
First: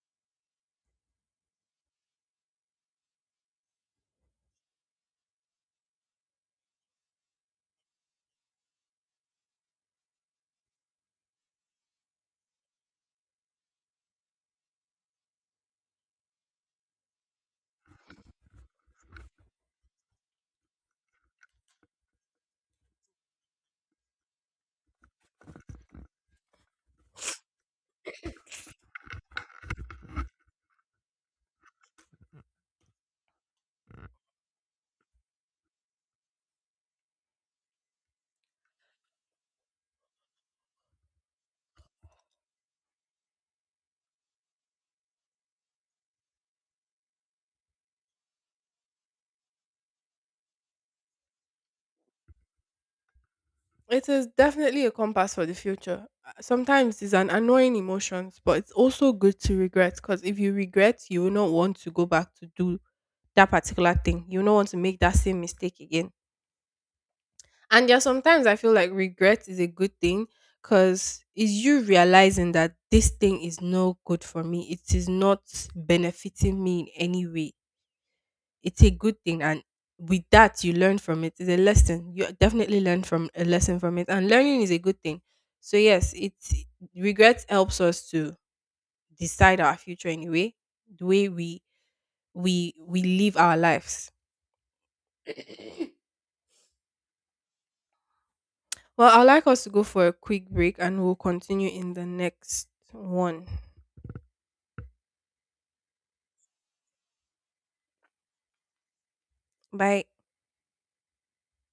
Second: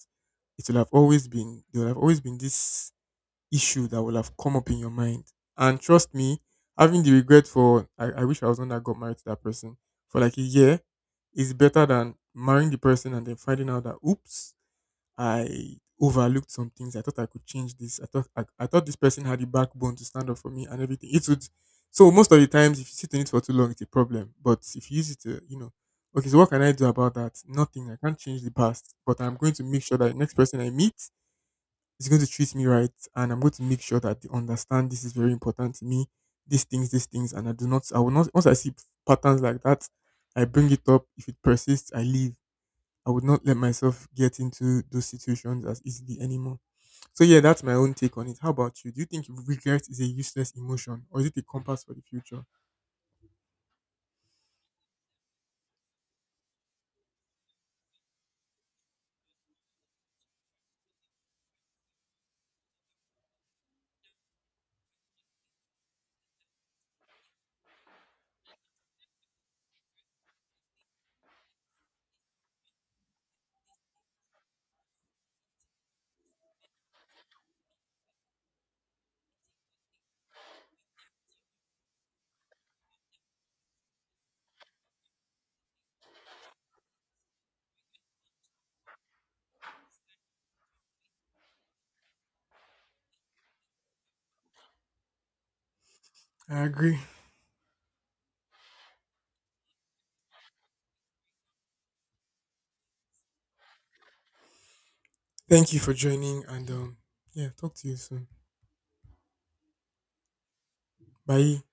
A: it will have always been, there will have always been this issue that will have come up in your mind. And trust me, having the regret for I wish I was the one that got married to that person for like a year is better than marrying the person and then finding out that oops, I overlooked some things. I thought I could change this. I thought I thought this person had the backbone to stand up for me and everything. It would so most of the times if you sit in it for too long it's a problem. But if you use it to, you know, okay, so what can I do about that? Nothing. I can't change the past. But I'm going to make sure that the next person I meet is going to treat me right and I'm going to make sure that they understand this is very important to me, these things, and I will not. Once I see patterns like that, I bring it up. If it persists, I leave. I would not let myself get into those situations as easily anymore. So yeah, that's my own take on it. How about you? Do you think regret is a useless emotion or is it a compass for the future?
B: It is definitely a compass for the future. Sometimes it's an annoying emotions, but it's also good to regret because if you regret, you will not want to go back to do that particular thing. You will not want to make that same mistake again. And yeah, sometimes I feel like regret is a good thing because it's you realizing that this thing is no good for me. It is not benefiting me in any way. It's a good thing. And with that, you learn from it. It's a lesson. You definitely learn from a lesson from it. And learning is a good thing. So, yes, it, regret helps us to decide our future anyway, the way we we live our lives. (coughs)
A: I agree.
B: Well, I'd like us to go for a quick break and we'll continue in the next one.
A: Thank you for joining and yeah, talk to you soon.
B: Bye.
A: Bye.